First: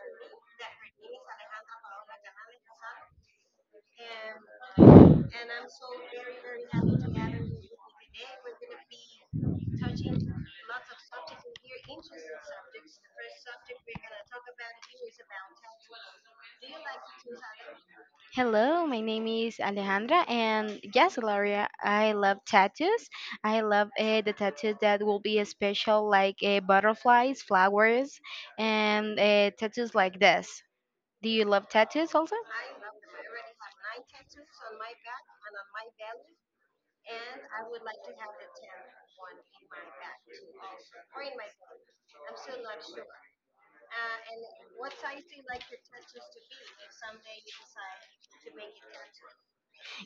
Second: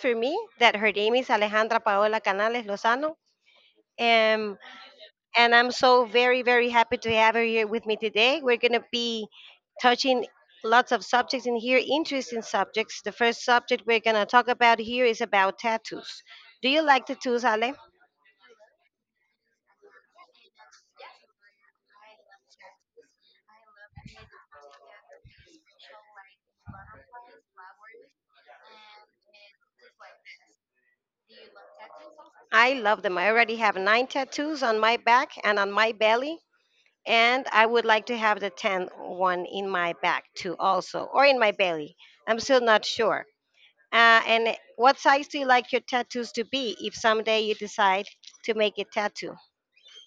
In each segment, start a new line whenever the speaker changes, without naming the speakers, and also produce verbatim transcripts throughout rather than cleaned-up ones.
for me that her name is Alejandra Paola Canales Lozano. Um, and I'm so very, very happy to have her here with me today. We're going to be touching lots of subjects in here, interesting subjects. The first subject we're going to talk about here is about tattoos. Do you like tattoos, Ale?
Hello, my name is Alejandra, and yes, Gloria, I love tattoos. I love uh, the tattoos that will be special, like uh, butterflies, flowers, and uh, tattoos like this. Do you love tattoos also?
I love them. I already have nine tattoos on my back and on my belly. And I would like to have the tenth one in my back too, also, or in my belly. I'm still not sure. Uh, and what size do you like your tattoos to be if someday you decide to make a tattoo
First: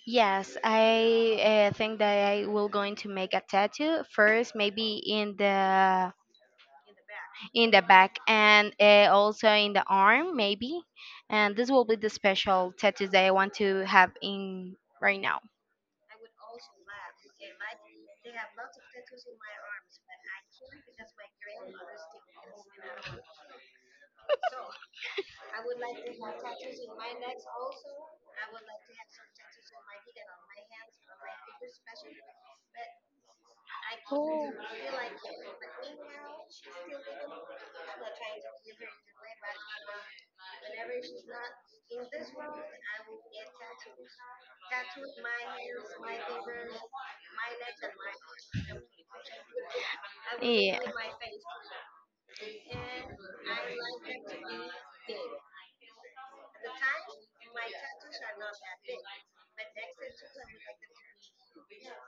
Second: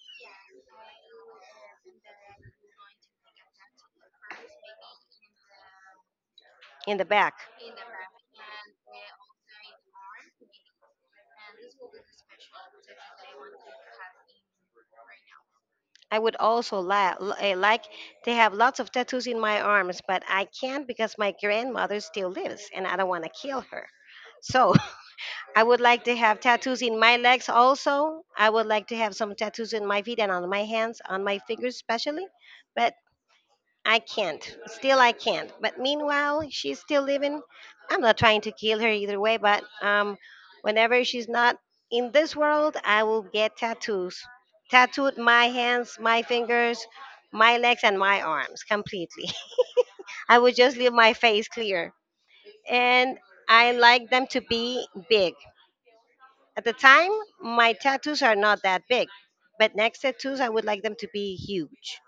Yes, I uh, think that I will going to make a tattoo first, maybe in the
in the back?
in the back and uh, also in the arm, maybe. And this will be the special tattoos that I want to have in right now.
I would also la- l- eh, like to have lots of tattoos in my arms, but I can't because my grandmother still lives and I don't want to kill her. So I would like to have tattoos in my legs also. I would like to have some tattoos in my feet and on my hands, on my fingers especially. But I can't. Still, I can't. But meanwhile, she's still living. I'm not trying to kill her either way, but um, whenever she's not in this world, I will get tattoos. Tattooed my hands, my fingers, my legs, and my arms completely. I would just leave my face clear. And I like them to be big. At the time, my tattoos are not that big, but next tattoos, I would like them to be huge.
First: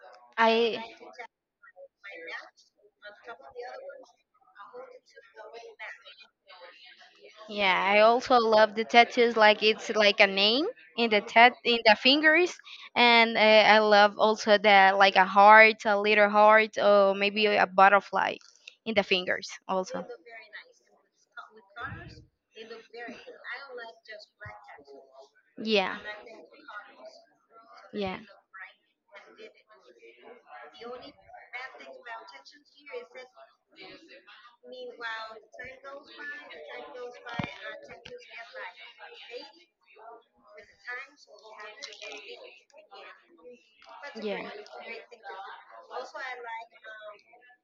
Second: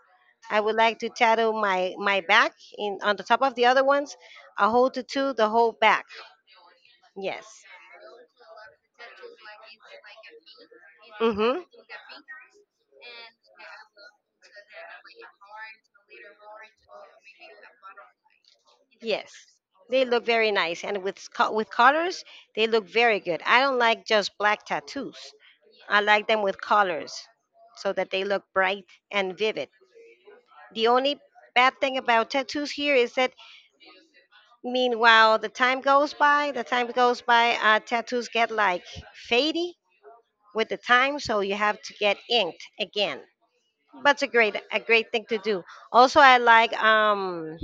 I would
I
like to tattoo my my back in on the top of the other ones, a whole tattoo, the whole back. Yes.
Yeah, I also love the tattoos. Like it's like a name in the tat
Mhm.
in the fingers, and uh, I love also the like a heart, a little heart, or maybe a butterfly in the
Yes.
fingers
They
also.
look very nice, and with sco- with colors, they look very good. I don't like just black tattoos.
Yeah,
I like them with colors, so that
yeah,
they look bright and vivid. The only bad thing about tattoos here is that, meanwhile, the time goes by. The time goes by. Uh, tattoos get like fadey with the time, so you have to get inked again. That's a
yeah.
great a great thing to do. Also, I like um,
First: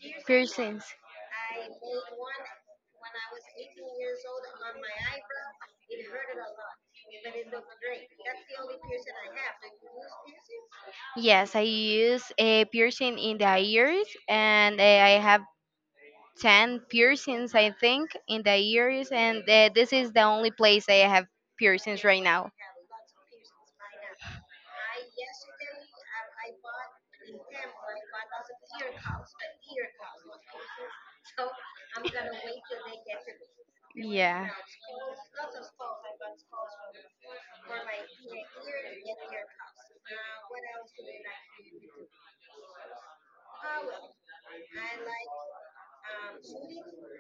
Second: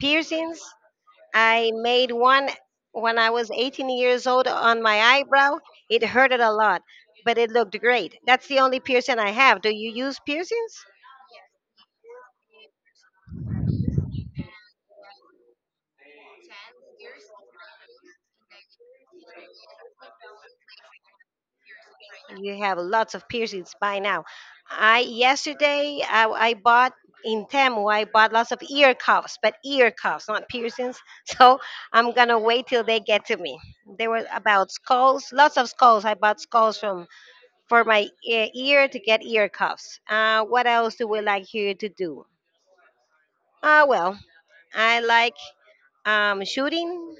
piercings.
Piercings.
I made one when I was eighteen years old on my eyebrow. It hurted a lot, but it looked great. That's the only piercing I have. Do you use piercings?
Yes, I use a piercing in the ears, and uh, I have ten piercings, I think, in the ears, and uh, this is the only place I have piercings right now.
You have lots of piercings by now. I yesterday I, I bought in Temu. I bought lots of ear cuffs, but ear cuffs, not piercings. So I'm gonna wait till they get to me. There were
Yeah.
about skulls, lots of skulls. I bought skulls from for my e- ear to get ear cuffs. Uh, what else do we like here to do? Uh, well, I like um, shooting.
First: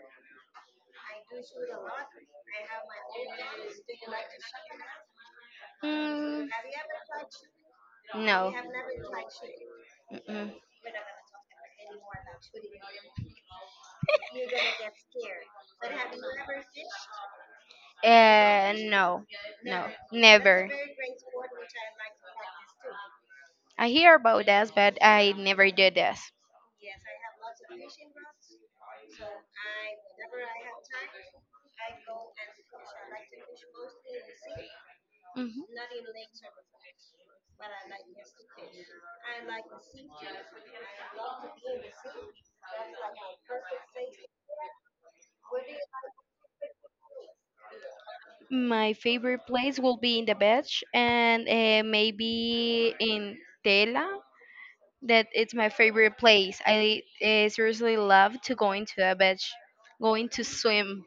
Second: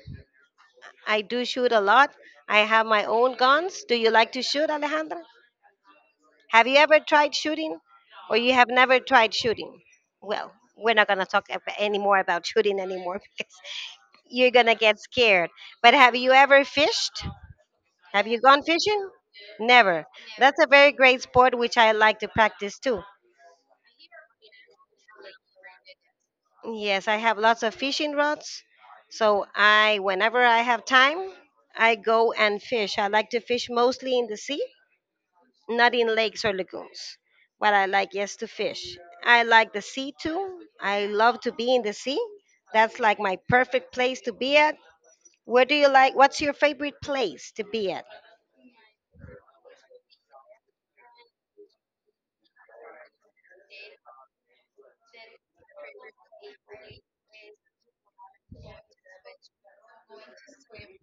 I do shoot a lot. I have my own guns. Do you like to shoot, Alejandra?
Mm,
Have you ever tried shooting, or you
no.
have never tried shooting? Well,
Mm-mm.
we're not gonna talk ab- any more about shooting anymore because you're gonna get scared. But have you ever fished? Have you gone
Uh,
fishing?
no, no,
Never. That's a
never.
very great sport which I like to practice too.
I hear about this, but I never did this.
Yes, I have lots of fishing rods. So I, whenever I have time, I go and fish. I like to fish mostly in the sea,
Mhm.
not in lakes or lagoons. But I like, yes, to fish. I like the sea too. I love to be in the sea. That's like my perfect place to be at. Where do you like? What's your favorite place to be at?
My favorite place will be in the beach and uh, maybe in Tela. That it's my favorite place. I uh, seriously love to go into the beach, going to swim.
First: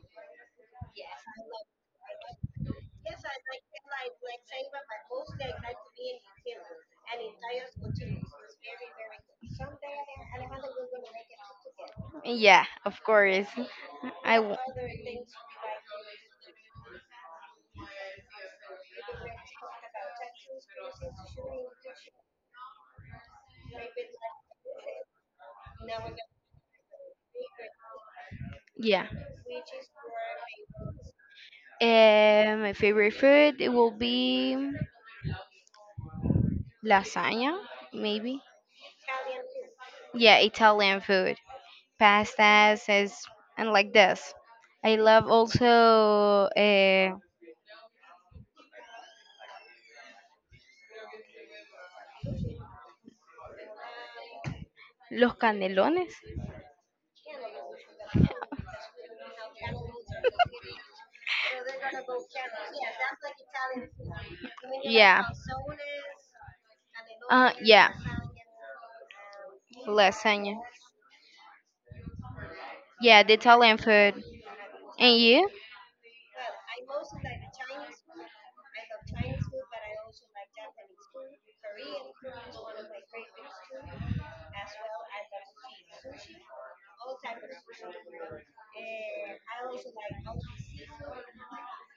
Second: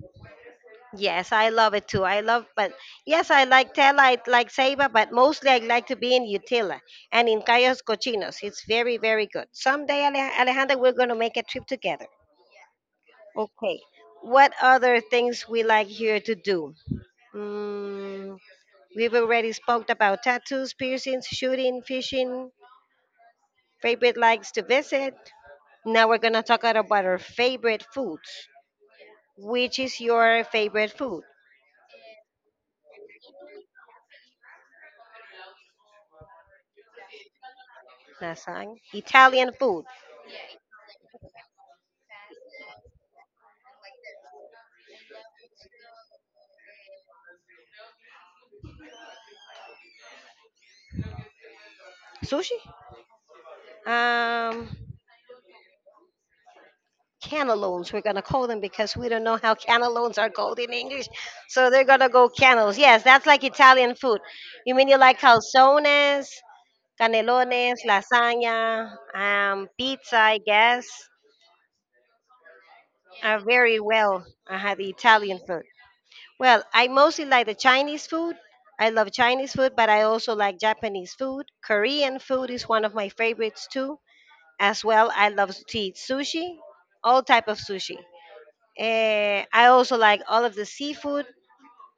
Yes, I love it too. I love, but yes, I like Tela, I like Ceiba, but mostly I like to be in Utila and in Cayos Cochinos. It's very, very good. Someday, Ale- Alejandra, we're going to make a trip together.
Yeah, of course.
Okay.
I
What
w-
other things we like here to do? Mm, we've already spoke about tattoos, piercings, shooting, fishing, favorite likes to visit. Now we're going to talk about our favorite foods.
yeah.
Which is your favorite food?
Um, my favorite food it will be lasagna, maybe.
Nasang? Italian food.
Yeah, Italian food, pastas, is, and like this. I love also uh,
Sushi? Um,
los canelones.
Cantaloupes. We're gonna call them because we don't know how cantaloupes are called in English, so they're gonna go cantaloupes. Yes, that's like Italian food. You mean you like
Yeah.
calzones,
Uh,
canelones,
yeah.
lasagna, um, pizza? I
Lasagna.
guess
Yeah, the
are
Italian
very
food.
well. I had the
And
Italian
you?
food. Well, I mostly like the Chinese food. I love Chinese food, but I also like Japanese food. Korean food is one of my favorites too. As well, I love to eat sushi, all type of sushi. Eh, I also like all of the seafood.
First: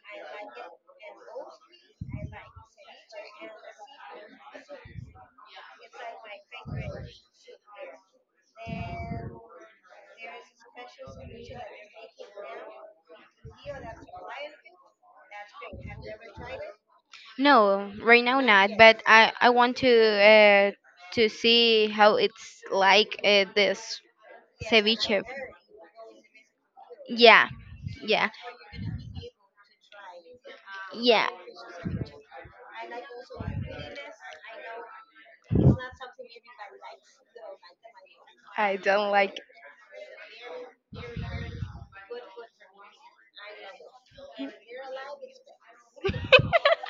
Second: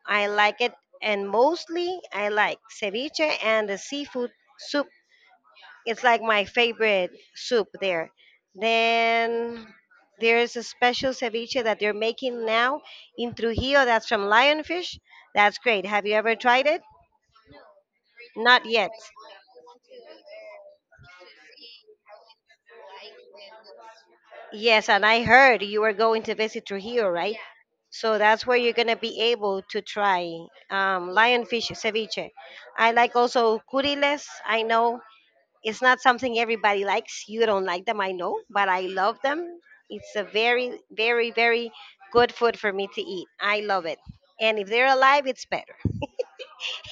I like it, and mostly I like ceviche and the seafood soup. It's like my favorite soup there. Then there's a special ceviche that they're making now in Trujillo. That's from lionfish. That's great. Have you ever tried it?
No, right now
Not
not.
yet.
But I I want to uh to see how it's like uh, this
Yes, and I
ceviche.
heard you were going to visit Trujillo, right? Yeah.
Yeah.
So
Yeah.
that's where you're gonna be able to try um,
Yeah.
lionfish ceviche. I like also curiles. I know it's not something everybody likes. You don't like them, I know, but
I
I
don't
love
like.
them. It's a very, very, very good food for me to eat. I love it, and if they're alive, it's best.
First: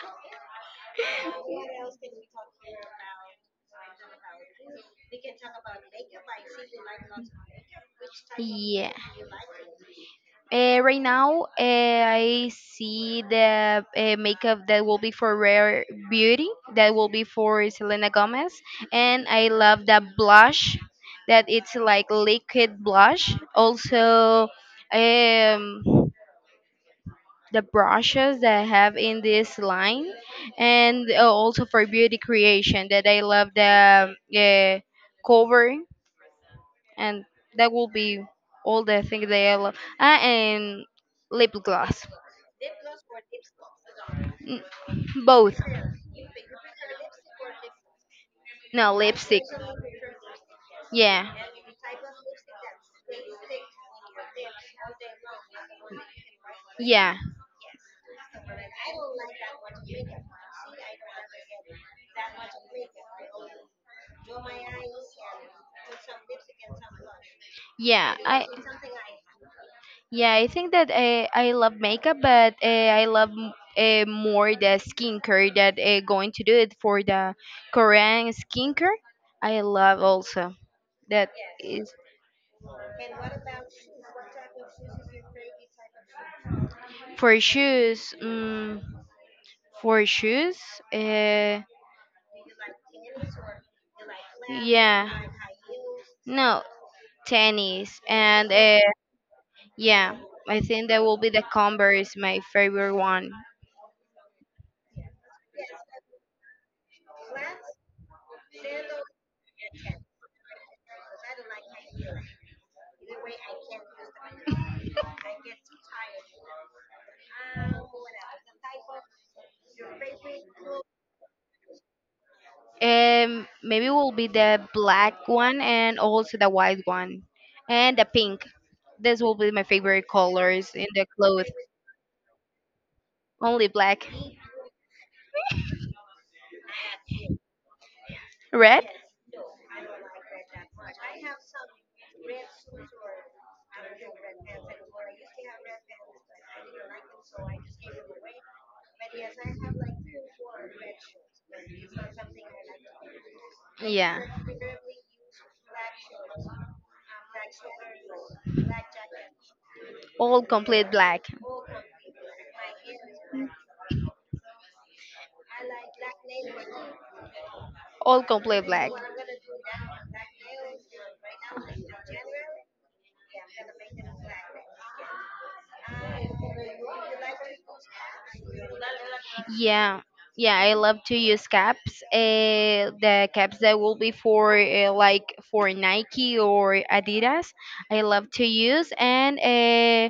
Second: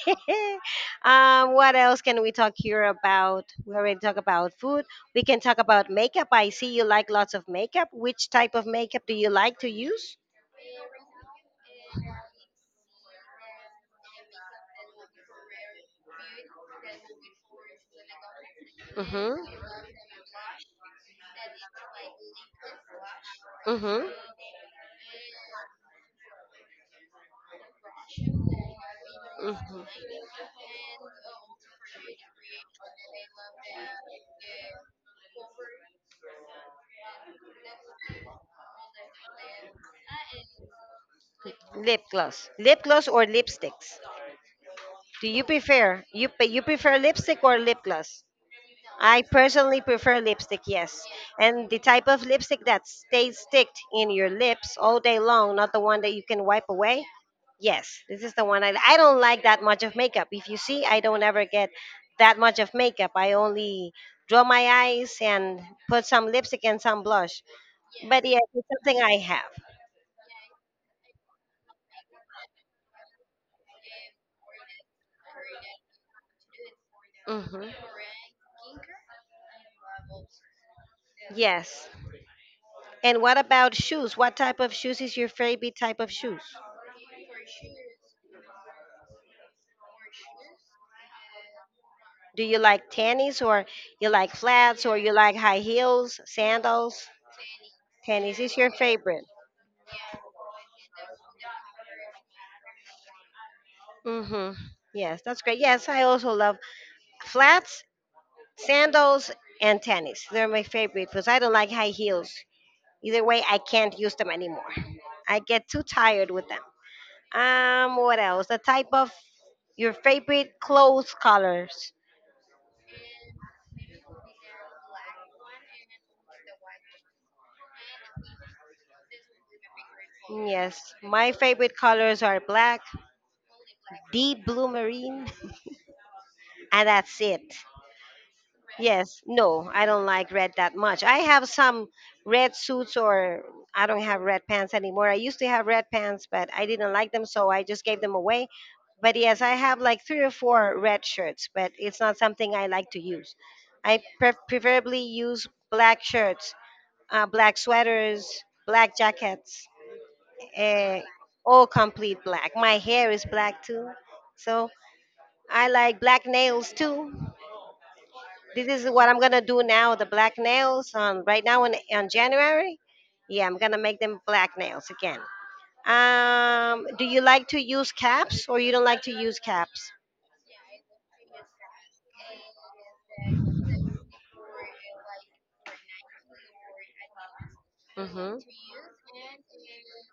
um, What else can we talk here about? We already talk about food. We can talk about makeup. I see you like lots of makeup. Which type of
Yeah.
makeup do you like to use?
Uh, right now, uh, I see the uh, makeup that will be for Rare Beauty, that will be for Selena Gomez, and I
Mm-hmm.
love that blush, that it's like liquid blush.
Mm-hmm.
Also, um, the brushes that I have in this
Mm-hmm.
line, and uh, also for beauty creation, that I love the uh, cover, and that will be all the things that I love. Ah, and lip
Lip
gloss.
gloss. Lip gloss or lipsticks? Do you
Both.
prefer you pe- you prefer lipstick or lip gloss?
No,
I
lipstick.
personally prefer lipstick, yes.
Yeah.
And the type of lipstick that stays sticked in your lips all day long, not the one that you can wipe away.
Yeah.
Yes, this is the one I, I don't like that much of makeup. If you see, I don't ever get that much of makeup. I only draw my eyes and put some lipstick and some blush.
Yeah.
But yes,
I
it's something I have.
yeah, I think that uh, I love makeup, but uh, I love uh, more the skincare that uh, going to do it for the
Hmm.
Korean skincare. I love also that
Yes.
is
And what about shoes? What type of shoes is your favorite type of shoes?
for shoes. Um, for shoes, uh,
Do you like tennis or you like flats or
Yeah.
you like high heels,
No,
sandals?
tennis.
Tennis
And
is your
uh,
favorite.
yeah, I think that will be the Converse, my favorite one.
Mm-hmm. Yes, that's great. Yes, I also love flats, sandals, and tennis. They're my favorite because I don't like high heels. Either way, I can't use them anymore. I get too tired with them. Um, what else? The type of your favorite clothes colors.
Um, maybe will be the black one and also the white one and the pink. This will be my favorite colors
Yes,
in the
my
clothes.
favorite colors are black,
Only black.
deep blue marine, and that's it.
Red?
Yes, no, I don't like red that much. I have some red suits, or I don't have red pants anymore. I used to have red pants, but I didn't like them, so I just gave them away. But yes, I have like three or four red shirts, but it's not something I like to use. I
Yeah.
pre- preferably use black shirts, uh, black sweaters, black jackets,
All complete
uh,
black.
all complete black. My hair is black too, so I like black nails too.
All complete
This is
black.
what I'm gonna do now. The black nails on right now in on January. Yeah, I'm gonna make them black nails again. Um, do you like to use caps or you don't like to use caps?
Yeah, yeah, I love to use caps. Uh, the caps that will be for uh, like for Nike or Adidas, I love
Mm-hmm.
to use. And uh,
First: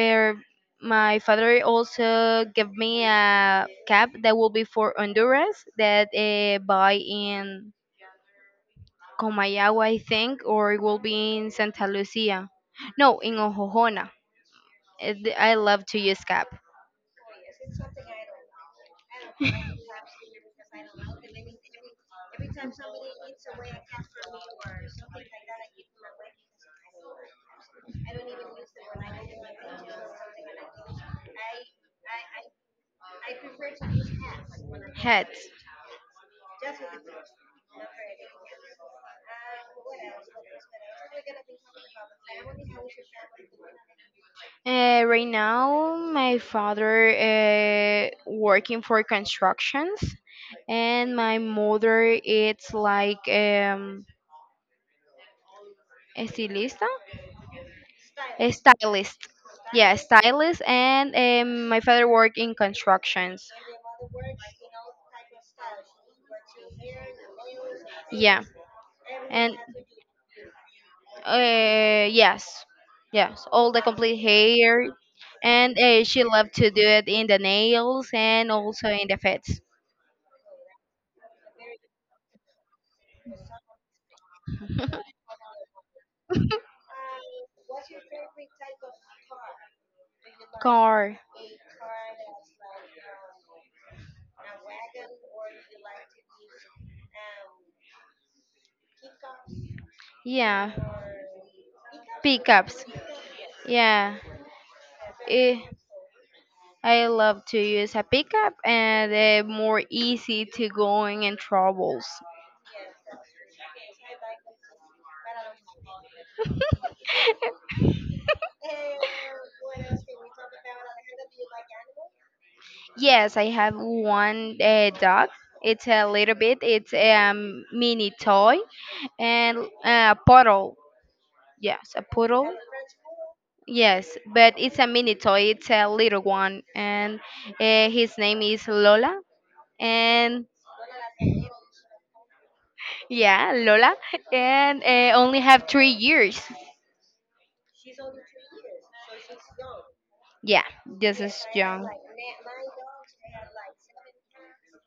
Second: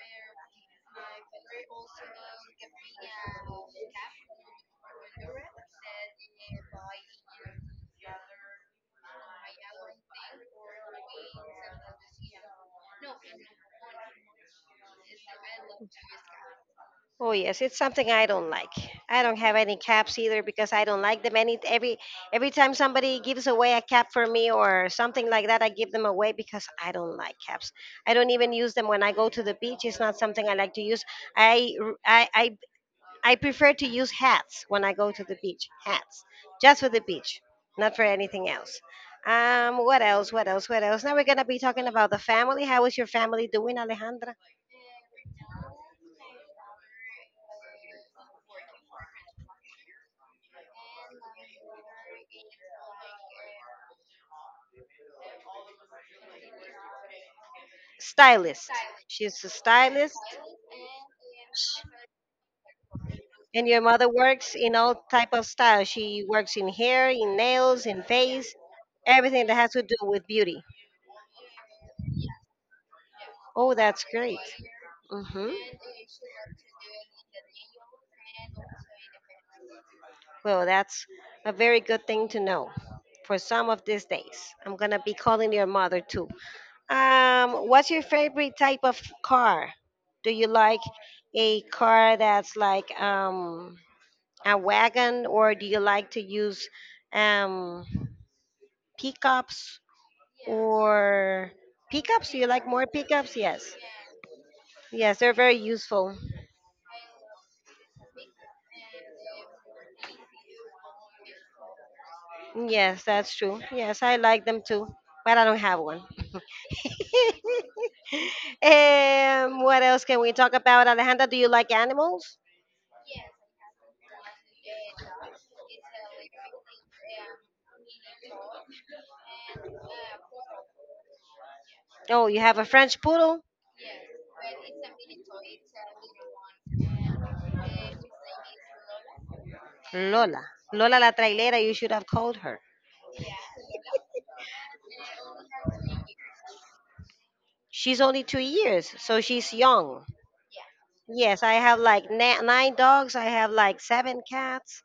uh, my father also gave me a cap that will be for Honduras that uh, buy in Comayagua, I think, or it will be in Santa Lucia. No, in Ojojona. Uh, th- I love to use cap.
Oh yes, it's something I don't like. I don't have any caps either because I don't like them. Any every every time somebody gives away a cap for me or something like that, I give them away because I don't like caps. I don't even use them when I go to the beach. It's not something I like to use. I r- I I, I prefer to use hats when I go to the
Hats.
beach. Hats, just for the beach, not for anything else. Um, what else? What else? What else? Now we're gonna be talking about the family. How is your family doing, Alejandra?
Uh, right now, my father uh, working for constructions, and my mother it's like um, estilista, a
Stylist.
stylist.
She's a
Yeah,
stylist.
stylist, and um, my father work in constructions.
And your mother works in all type of style. She works in hair, in nails, in
Yeah,
face, everything that
and
has to do with beauty.
Uh, yes, yes, all
Oh,
the
that's
complete
great.
hair,
Hmm.
and uh, she loved to do it in the nails and also in the feet.
Well, that's a very good thing to know for some of these days. I'm gonna be calling your mother too. Um, what's your favorite type of car? Do you like
Car,
a car that's like um, a wagon, or do you like to use um, pickups? Yeah.
yeah,
Or pickups? Do you like
pickups,
more pickups? Yes.
yeah.
Yes, they're
Eh,
very useful.
I love to use a pickup, and uh, more easy to going in troubles.
Yes, that's true. Yes, I like them too, but I don't have one. Um, what else can we talk about, Alejandra? Do you like animals?
Yes, I have one uh, dog. It's a little bit. It's a um, mini toy and uh, a puddle. Yes, a
Oh, you
poodle.
have a French poodle?
Yes, but it's a mini toy. It's a little one, and uh, his name is Lola.
Lola.
And
Lola la trailera, you should have called her.
yeah, Lola, and uh, only have three years.
She's only two years, so she's young.
Yeah, this
Yes,
is
I have
young.
like na- nine dogs. I have like seven cats.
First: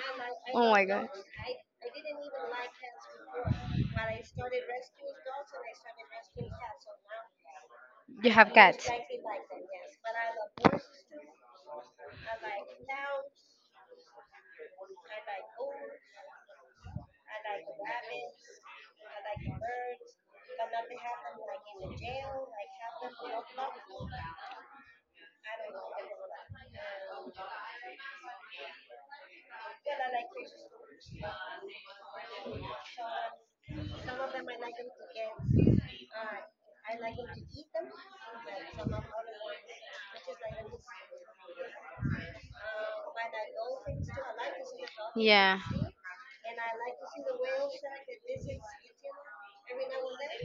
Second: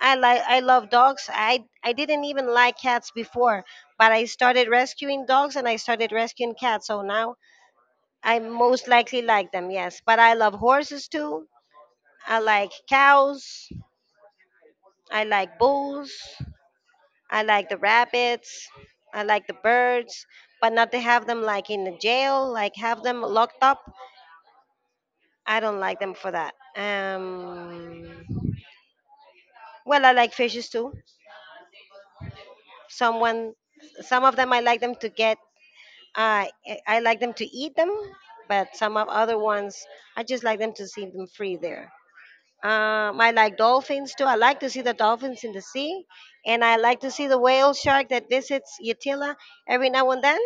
I like I
Oh my
love
god.
dogs. I I didn't even like cats before, but I started rescuing dogs and I started rescuing cats. So now
You
I
have
most
cats.
likely like them. Yes, but I love horses too. I like cows. I like bulls. I like the rabbits. I like the birds, but not to have them like in the jail, like have them locked up. I don't like them for that. Um, well, I like fishes too. Someone, some of them I like them to get I I like them to eat them, but some of other ones I just like them to see them free there. Um, I like dolphins too. I like to see the dolphins in
Yeah.
the sea, and I like to see the whale shark that visits Utila every now and then.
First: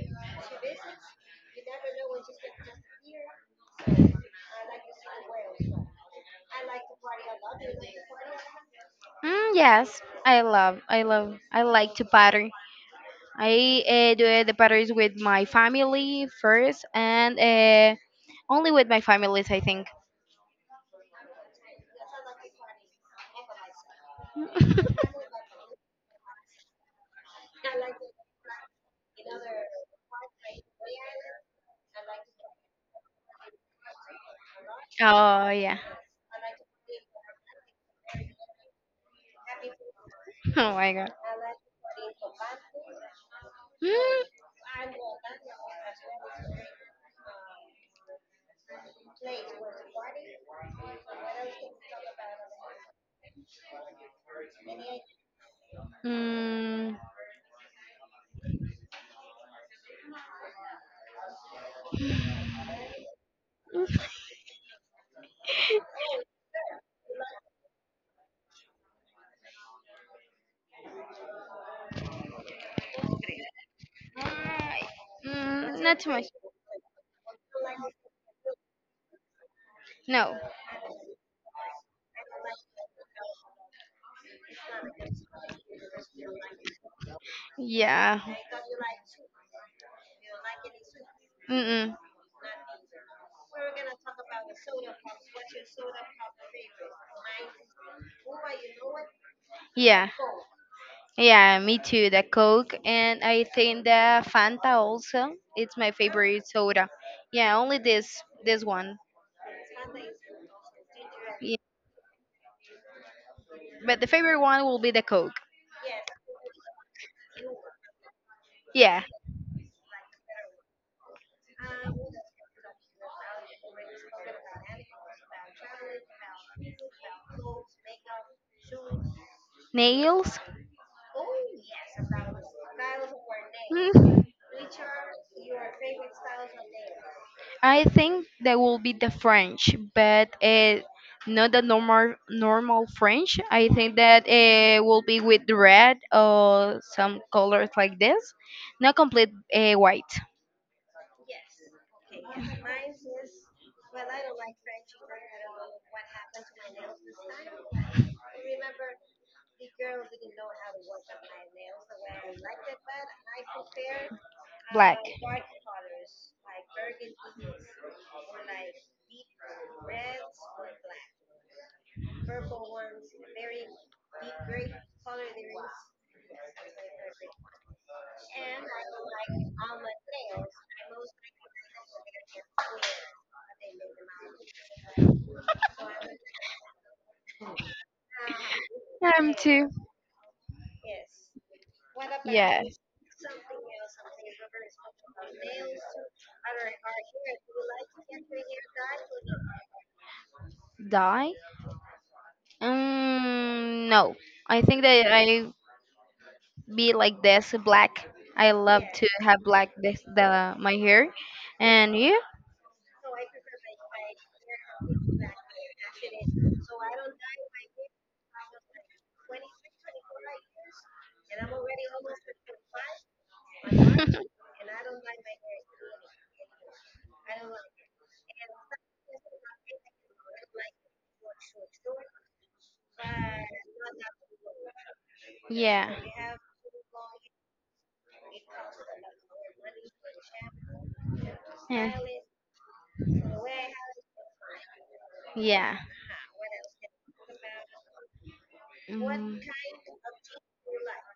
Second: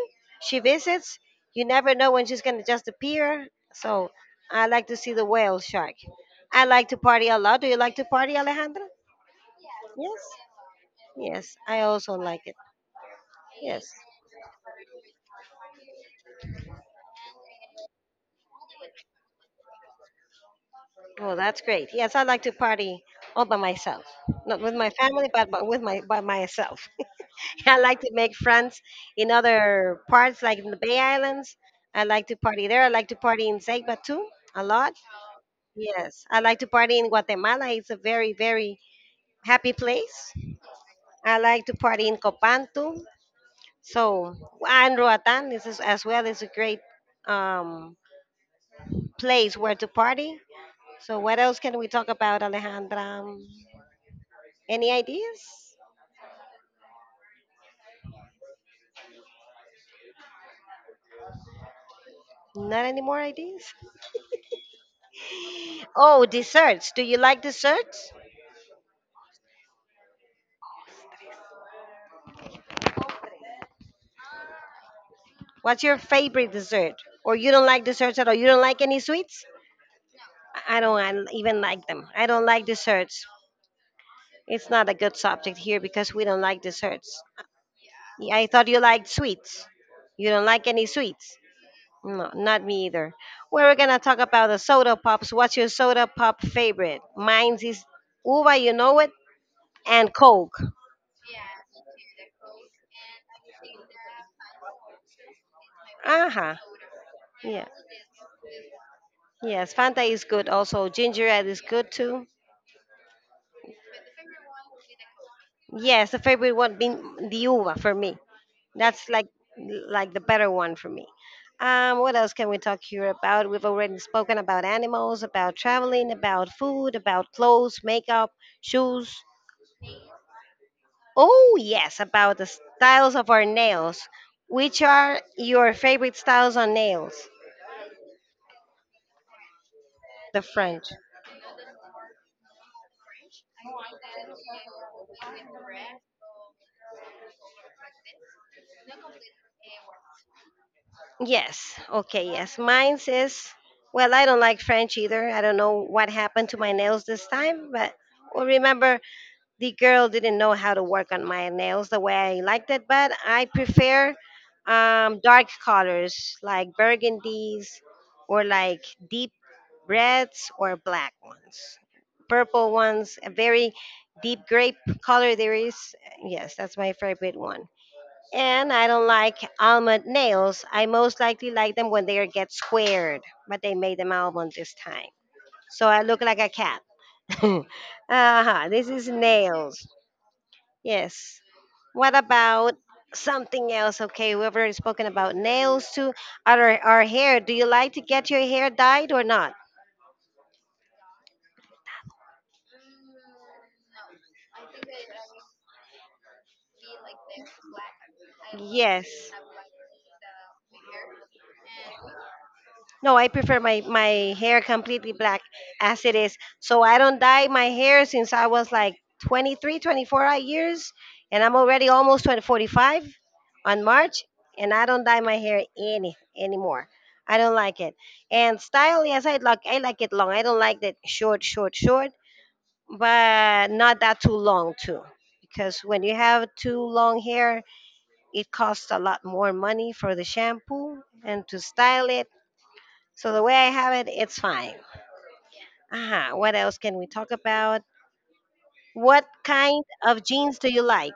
She visits. You never know when she's gonna just appear. So I like to see the whale shark. I like to party a lot. Do you like to party, Alejandra?
Mm, yes,
Yes.
I love, I love,
Yes,
I
I
like to
also like
pattern.
it.
I
Yes.
uh, do uh, the patterns with my family first, and uh, only with my families, I think.
Oh, that's great. Yes, I like to party all by myself. Not with my family, but, but with my by myself. I like to make friends in other parts, like in the Bay Islands. I like to party there. I like to party in Ceiba too, a lot.
Oh yeah.
Yes, I like to party in Guatemala. It's a very, very happy place.
Oh my god.
I like to party in Copan too. So, and Roatan is is- as well is a great um, place where to party. So, what else can we talk about, Alejandra? Any ideas?
Mm. Mm.
Not any more ideas? Oh, desserts. Do you like desserts?
I- Mm,
What's your
not too much.
favorite dessert? Or you don't like desserts at all? You don't like any sweets?
No.
I I don't I even like them. I don't like desserts. It's not a good subject here because we don't like desserts.
Yeah.
Yeah, I thought you liked sweets. You don't like any sweets?
Mm-mm.
No, not me either. We're gonna talk about the soda pops. What's your soda pop favorite? Mine's is uva, you know it,
Yeah.
and Coke.
Yeah. Me too. The Coke and I think the Fanta also. It's my
Uh
favorite
huh.
soda. Yeah.
Yeah.
Only this. This one.
Yes, Fanta is good also. Ginger ale
Yeah.
is good too.
But the favorite one will be the Coke.
Yes, the favorite one being the uva for me.
Yeah.
That's like like the better one for me. Um, what else can we talk here about? We've already spoken about animals, about traveling, about food, about clothes, makeup, shoes.
Nails?
Oh yes, about the styles of our nails.
Hmm.
Which are your favorite styles on nails?
I think that will be the French, but
The
uh,
French.
not the normal normal French. I think that uh, will be with red or some colors like this, not complete uh, white,
Yes. Okay. Yes. Mine says, well, I don't like French either. I don't know what happened to my nails this time, but well, remember, the girl didn't know how to work on my nails the way I liked it, but I prefer
black.
um, dark colors like burgundies or like deep reds or black ones, purple ones, a very deep grape color there is. Yes, that's my favorite one. And I don't like almond nails. I most likely like them when they are get squared, but they made them almond this time. So I look like a cat. Uh-huh. This is
I'm too.
nails. Yes. What about
Yes.
something else? Okay, we've already spoken about nails too. Our, our hair. Do you like to get your hair dyed or not?
Die? Um, no. I think that I be like this black. I love to
Yes.
have black this the my hair. And you?
No, I prefer my my hair completely black as it is. So I don't dye my hair since I was like twenty-three, twenty-four odd years, and I'm already almost twenty, forty-five on March, and I don't dye my hair any anymore. I don't like it. And style, yes, I like I like it long. I don't like that short, short, short, but not that too long too, because
Yeah.
when you have too long hair, it costs a lot more money for the shampoo and to
Yeah.
style it so the way I have it, it's fine.
Yeah.
Uh-huh. What else can we talk about? What
Mm.
kind of jeans do you like?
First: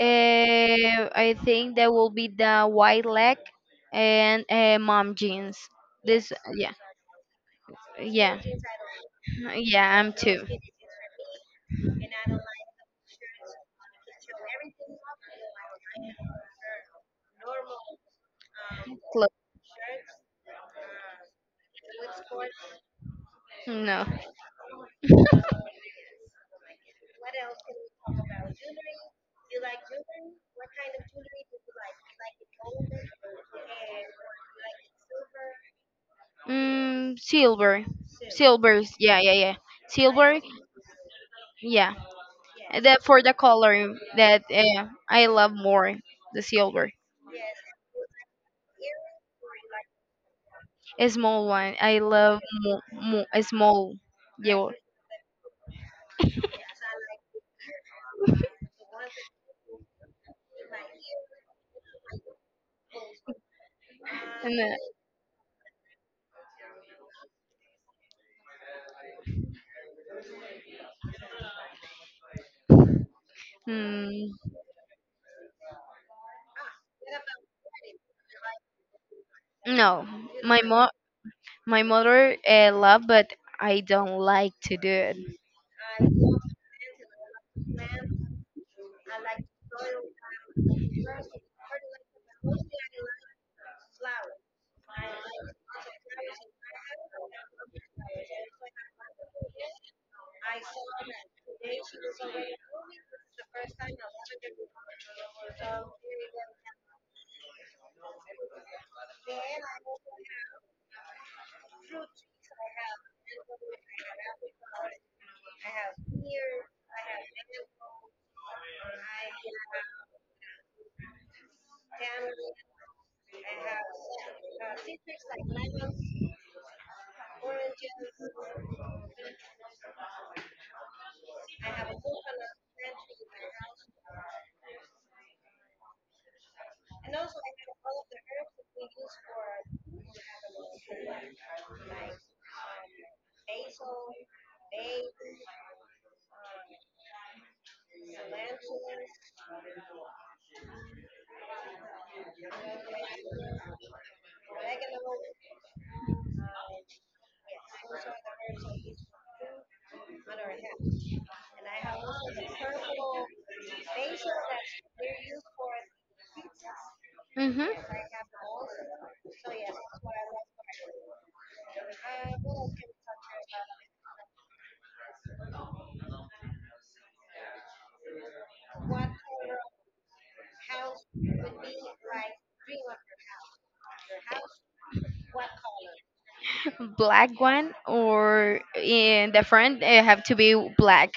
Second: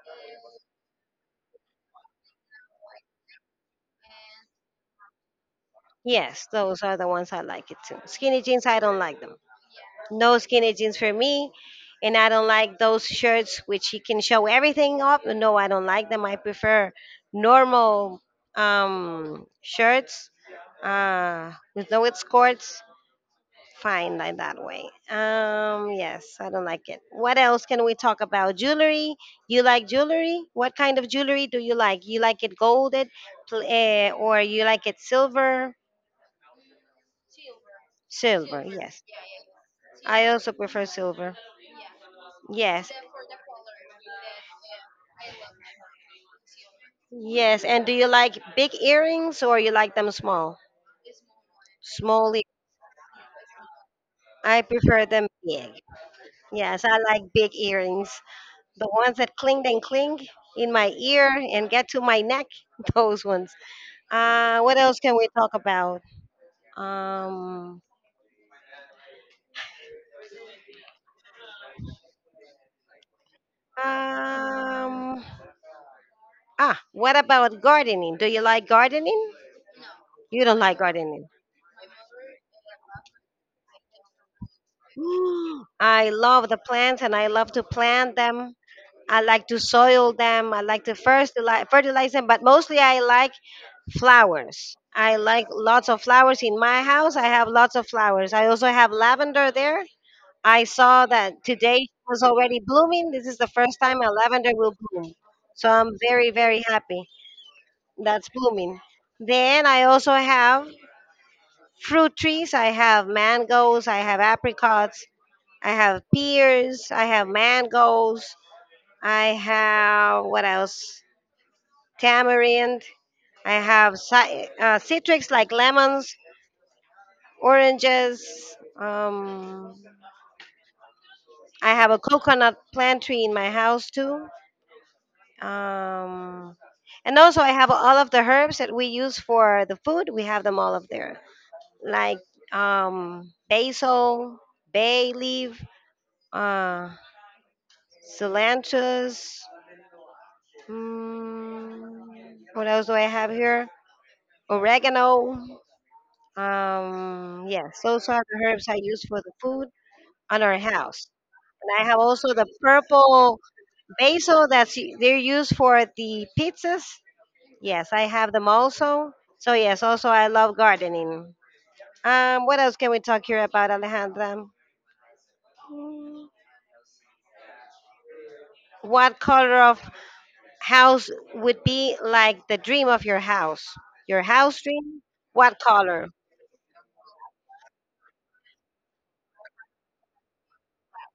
Eh, I think that will be the white leg and uh, mom jeans. This,
Yes,
yeah,
those are the ones I like it too.
yeah.
Skinny jeans, I don't like them.
Yeah, I'm
No
too.
skinny jeans for me. And I don't like those shirts which you can show everything up. No, I don't like them. I prefer normal
Close.
um, shirts uh, with no escorts.
No.
Fine, like that way. Um, yes, I don't like it. What else can we talk about? Jewelry. You like jewelry? What kind of jewelry do you like? You like it golded, pl- eh, or you like it silver?
Mm, silver.
Silver,
Silver.
yes.
Yeah, yeah, yeah.
I
Silver.
also prefer silver.
Yeah.
Yes,
That for the color that uh, I love more the silver.
yes. And do you like big earrings or you like them small?
A small one. I
Small.
love
ear-
mo- mo- a small
I
yellow.
prefer them big. Yes, I like big earrings. The ones that cling and cling in my ear and get to my neck, those ones.
And,
Uh,
uh,
what else can we talk about? Um,
mm,
um, ah, what about gardening? Do you like gardening?
no,
You
my
don't like
mo
gardening.
my mother uh, love, but I don't like to do it.
I love the plants and I love to plant them. I like to soil them. I like to first fertilize them, but mostly I like flowers. I like lots of flowers in my house. I have lots of flowers. I also have lavender there I saw that today it was already blooming. This is the first time a lavender will bloom. So I'm very, very happy that's blooming. Then I also have fruit trees. I have mangoes, I have apricots, I have pears, I have mangoes, I have what else? Tamarind, I have ci- uh, citrus like lemons, oranges. Um, I have a coconut plant tree in my house too. Um, and also, I have all of the herbs that we use for the food. We have them all up there, like um, basil, bay leaf, uh, cilantro. Mm, what else do I have here? Oregano. Um, yes, those are the herbs I use for the food on our house. And I have also the purple basil that's u- they're used for the pizzas.
Mhm.
Yes, I have them also. So yes, also I love gardening. Um, what else can we talk here about, Alejandra? Mm, what color of house would be like the dream of your house? Your house dream? What color?
Black one, or in the front it have to be black,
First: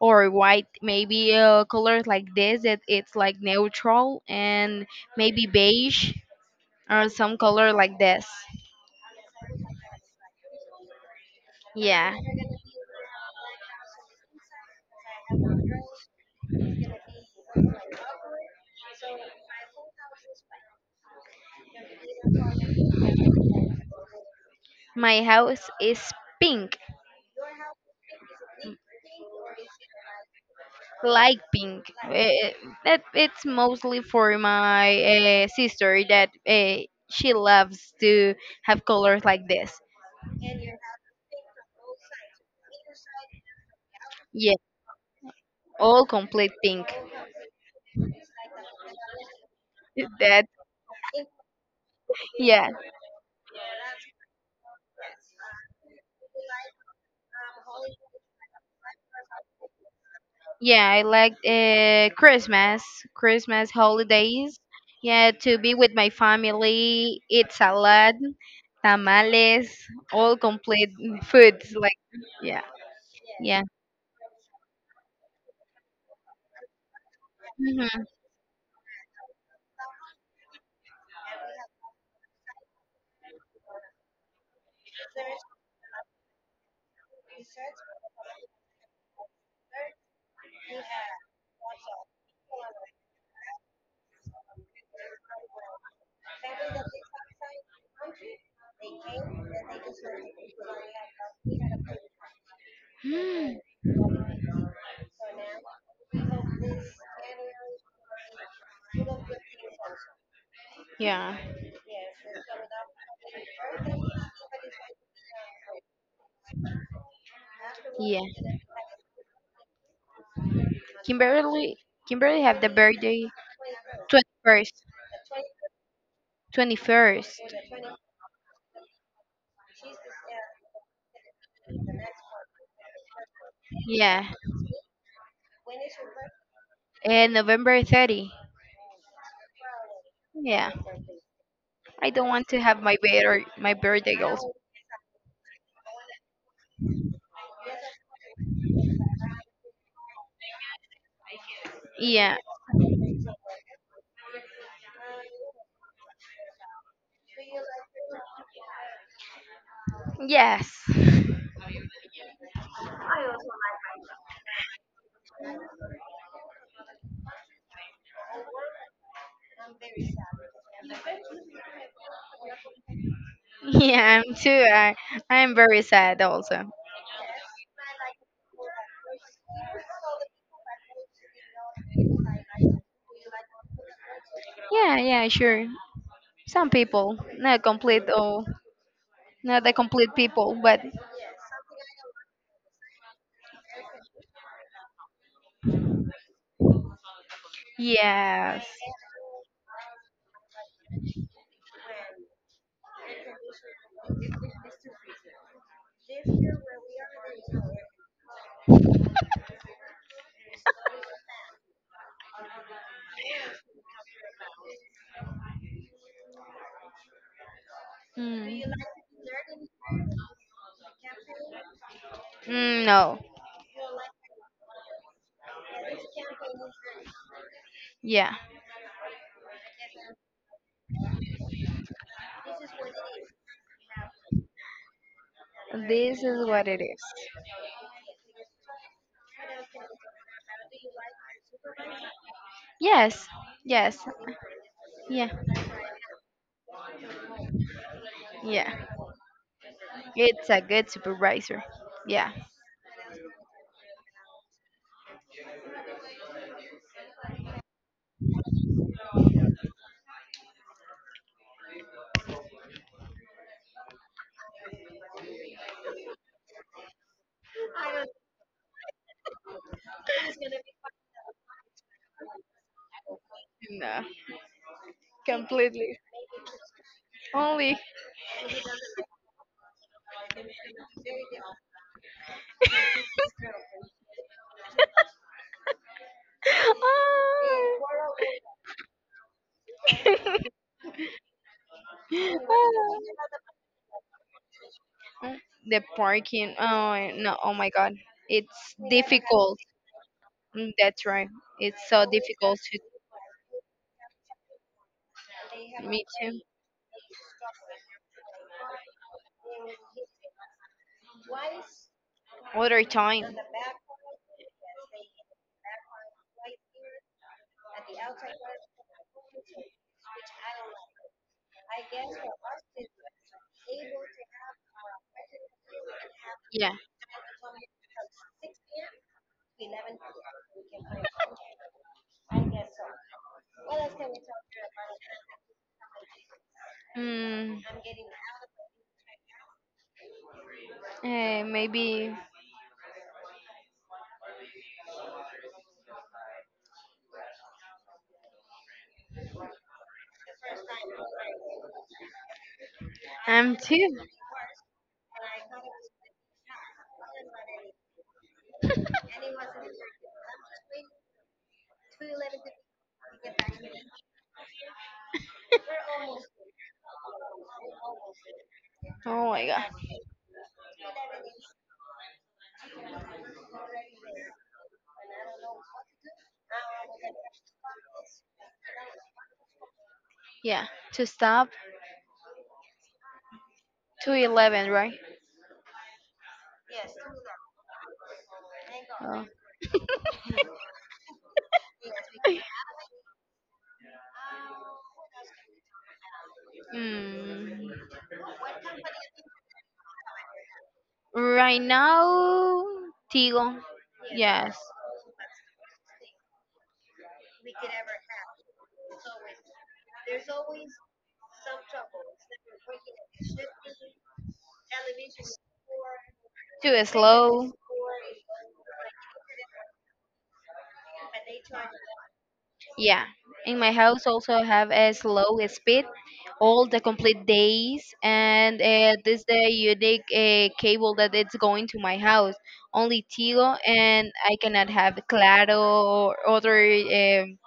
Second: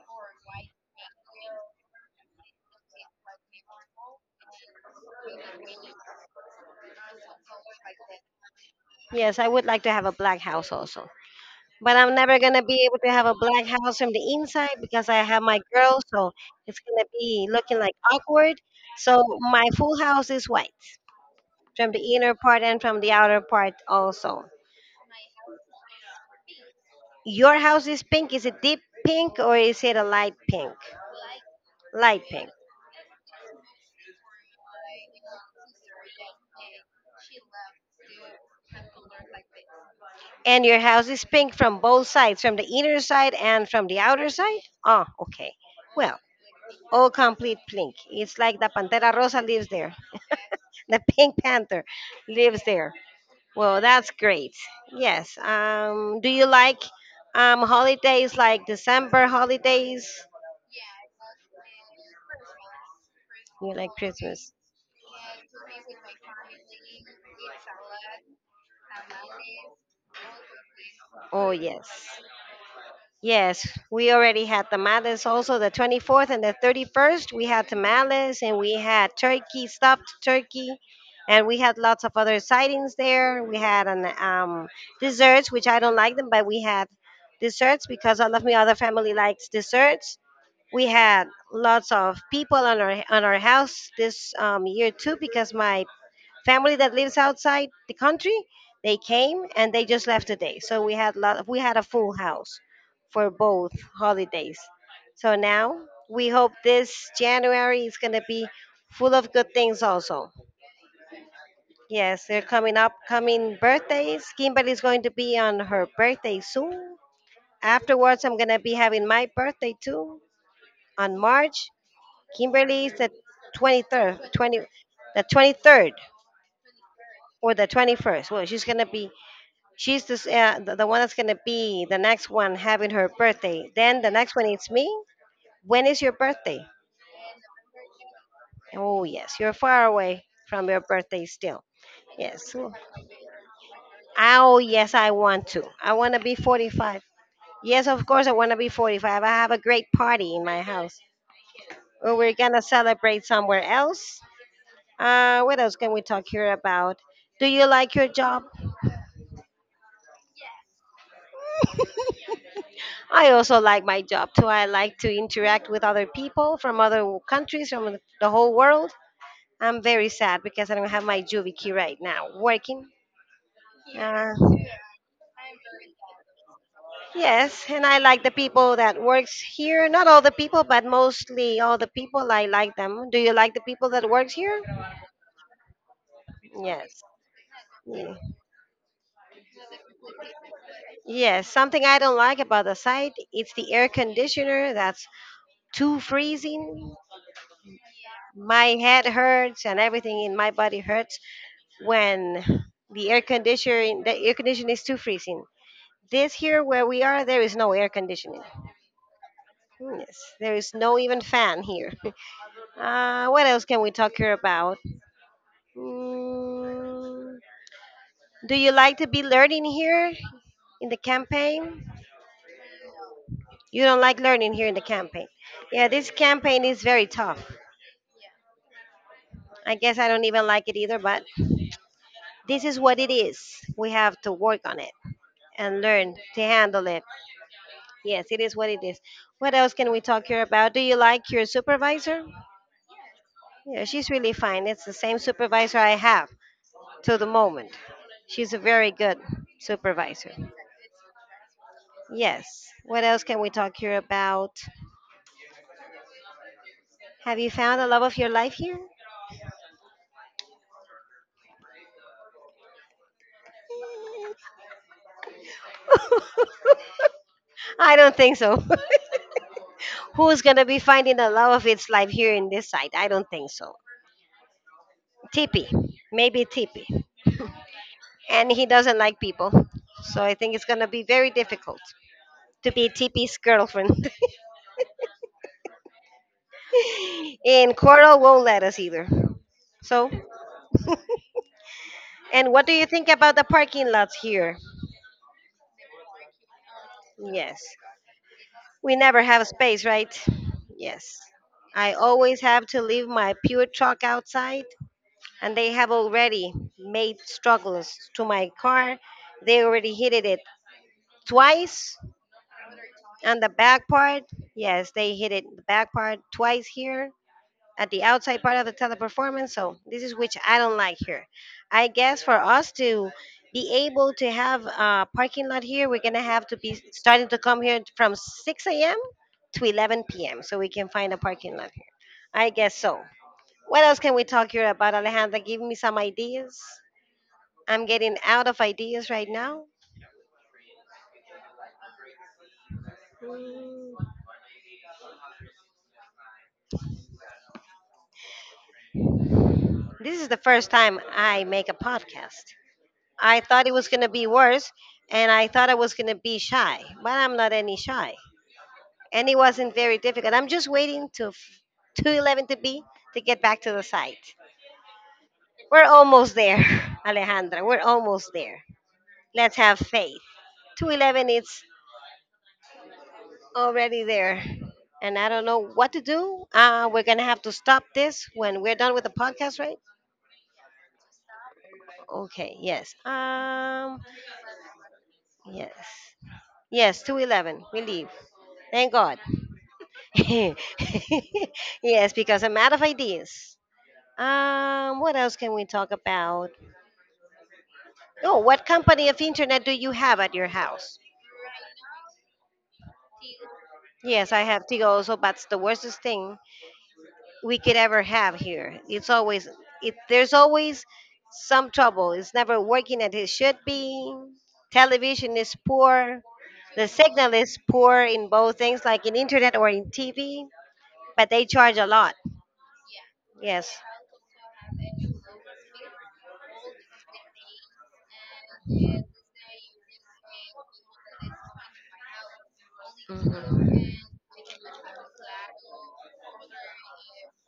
or white. Maybe a color like this that it's like neutral, and maybe beige, or some color like this.
Yes, I would like to have a black house also. But
Yeah,
I'm never gonna be able to have a black house from the inside because I have my girl, so it's gonna be looking like awkward. So my full house is white from the inner part and from the outer part also.
my house is pink,
Your house is pink. Is it deep pink or is it a light pink?
like pink.
Light pink.
Eh, that it's mostly for my uh, sister that uh, she loves to have colors like this.
And your house is pink from both sides, from the inner side and from the outer
Yeah,
side? Oh, okay.
all
Well,
complete pink.
all complete pink. It's like the Pantera Rosa lives there.
That
The Pink Panther lives
Yeah,
there. Well, that's great. Yes. Um, do you like um, holidays like December holidays?
yeah, I like uh, Christmas
You
Christmas
like Christmas?
holidays. Yeah, to be with my family, eat salad, tamales, all complete
Oh,
foods like.
yes.
Yeah, yeah.
Yes, we already had tamales also the twenty-fourth and the thirty-first. We had
Mhm.
tamales and we had turkey, stuffed turkey, and we had lots of other sightings there. We had an um, desserts, which I don't like them, but we had desserts because all of my other family likes desserts. We had lots of people on our on our house this um, year too because my family that lives outside the country. They came and they just left today. So we had lot we had a full house for both
Mm.
holidays. So now we hope this January is going to be full of good things also.
Yeah.
Yes, they're coming up, coming birthdays. Kimberly's going to be on her birthday soon.
Yeah.
Afterwards, I'm going to be having my birthday too on March.
Kimberly Kimberly have the
Kimberly's the
birthday
twenty-third, twenty,
twenty-first.
the twenty-third
twenty-first.
or the twenty-first. Well, she's going to be she's this, uh, the, the one that's going to be the next one having her birthday. Then the
Yeah.
next one is me. When is your birthday?
And November thirty.
Oh, yes, you're far away from
Yeah.
your birthday still.
I don't want
Yes.
to
Mm.
have my bed or my birthday also.
Oh, yes, I want to. I want to be forty-five. Yes, of course, I want to be forty-five. I have a great party in my house. Well, we're
Yeah.
going to celebrate somewhere else. Uh, what else can we talk here about? Do you like your job?
Yes.
I also like my job too. I like to interact with other people from other w- countries, from the the whole world. I'm very sad because I don't have my juvie key right now working.
Yeah,
Uh,
I'm too. I I'm very sad also.
yes, and I like the people that works here. Not all the people, but mostly all the people. I like them. Do you like the people that works here?
Yeah, yeah, sure. Some
Yes.
people, not complete
Ye-
or not the complete people, but
Yes. Something I don't like about the site, it's the air conditioner that's too freezing.
yes.
My head hurts and everything in my body hurts when the air conditioner the air conditioning is too freezing. This here where we are, there is no air conditioning. Hmm, yes, there is no even fan here. Uh, what else can we talk here about? Mm, do
Mm.
you like to be learning here in the campaign?
Mm, no.
You don't like learning here in the campaign. Yeah, this campaign is very tough.
Yeah.
I guess I don't even like it either, but this is what it is. We have to work on it and learn
This
to
is what it
handle
is.
it. Yes, it is what it is. What else can we talk here about? Do you like your supervisor?
Yes.
Yeah,
Yes.
she's really fine. It's the same
Yeah.
supervisor I have to the moment. She's a
Yeah.
very good supervisor.
It's a good supervisor. Yeah.
Yes. What else can we talk here about? Have you found the love of your life here? I don't think so. Who's going to be finding the love of its life here in this side? I don't think so.
No.
Tippy.
Completely.
Maybe Tippy.
Only.
And he doesn't like people. So I think it's going to be very difficult. To be T P's girlfriend. And Coral won't let us either. So,
Ah.
and what do you think about the parking lots here?
Ah. The parking. Oh no. Oh
Yes.
my God. It's
We never have
difficult.
space, right?
Mm, that's
Yes.
right. It's
I
so
always
difficult
have to leave my pure chalk outside, and they
to
have
me too.
already made struggles to my car. They already hit it twice
Other time.
on the back part. Yes, they hit it the back part twice here. At the outside part of the teleperformance. So this is which I don't like here. I guess for us to be able to have a parking lot here, we're gonna have to
Yeah.
be starting to come here from six a m to eleven p m so we can find a parking lot here. I guess so. What else can we talk here about, Alejandra? Give me some ideas.
Mm,
I'm getting out of ideas right now.
eh, maybe.
This is the first time I make a podcast. I
I'm
thought it was
two.
going to be worse and I thought I was going to be shy, but I'm not any shy. And it wasn't very difficult. I'm just waiting to f- two eleven to be to get back to the site. We're almost there, Alejandra. We're almost there.
Oh my
Let's
god.
have faith. two eleven it's already there. And I don't know what to do. Uh, we're going to have to stop this when we're done with the podcast, right?
Yeah. To stop
Okay, yes. Um,
to eleven, right?
yes. Yes, two eleven. We leave. Thank God.
Oh.
yes, because I'm out of ideas. Um, what else can we talk about?
Mm,
Oh, what company of internet do you have at your house?
right now, Tigo.
Yes, I
Yes.
have Tigo also, but it's the worstest thing we could ever have here. It's always it there's always some trouble. It's never working as it should be. Television is poor.
Too
The signal
slow.
is poor in both things, like in internet or in T V, but they charge a lot.
Yeah, in my
Yes.
house also have a slow speed all the complete days, and uh, this the unique uh, cable that it's going to my house. Only Tigo,
Mhm.
and I cannot have Claro or other um,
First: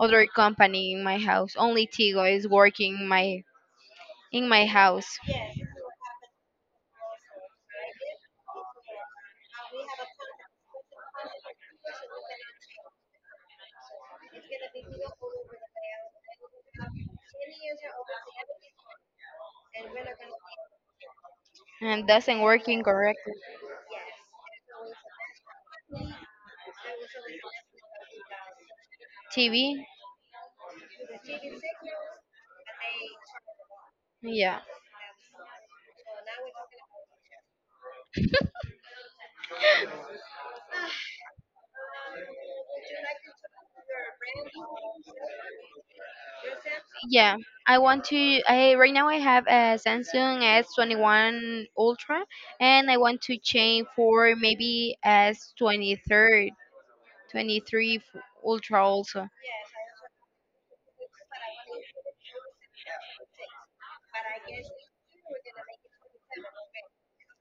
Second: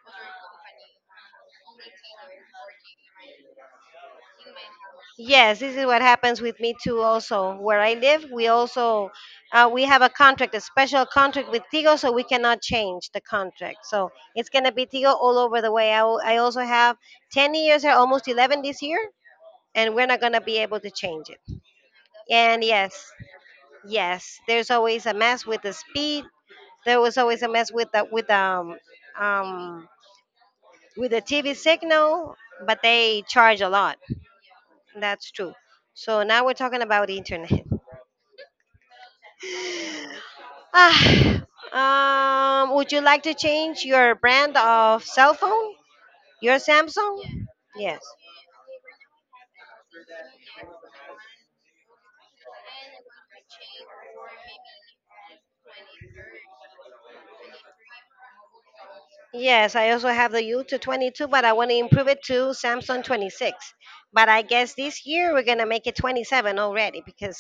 other company in my house. Only Tigo is working my in my house,
Yes, this is what happens with me too. Also, where I live, we also uh, we have a contract, a special contract with Tigo, so we cannot change the contract. So it's gonna be Tigo all over the way. I, al- I also have ten years, or almost eleven this year, and we're not gonna be able to change it.
and doesn't
And
working
yes,
correctly.
yes, there's always a mess with the speed. There was always a mess with the with um
T V,
um with the T V signal, but they charge a lot. That's true. So now we're talking about internet. Ah, um, would you like to change your brand of cell phone? Your Samsung?
yeah, I
Yes.
want to. I Right now, I have a Samsung S twenty-one Ultra, and I want to change for maybe S twenty-three, twenty-three Ultra also
Yes, I also have the U to twenty-two, but I want to improve it to Samsung twenty-six. But I guess this year we're going to make it twenty-seven already because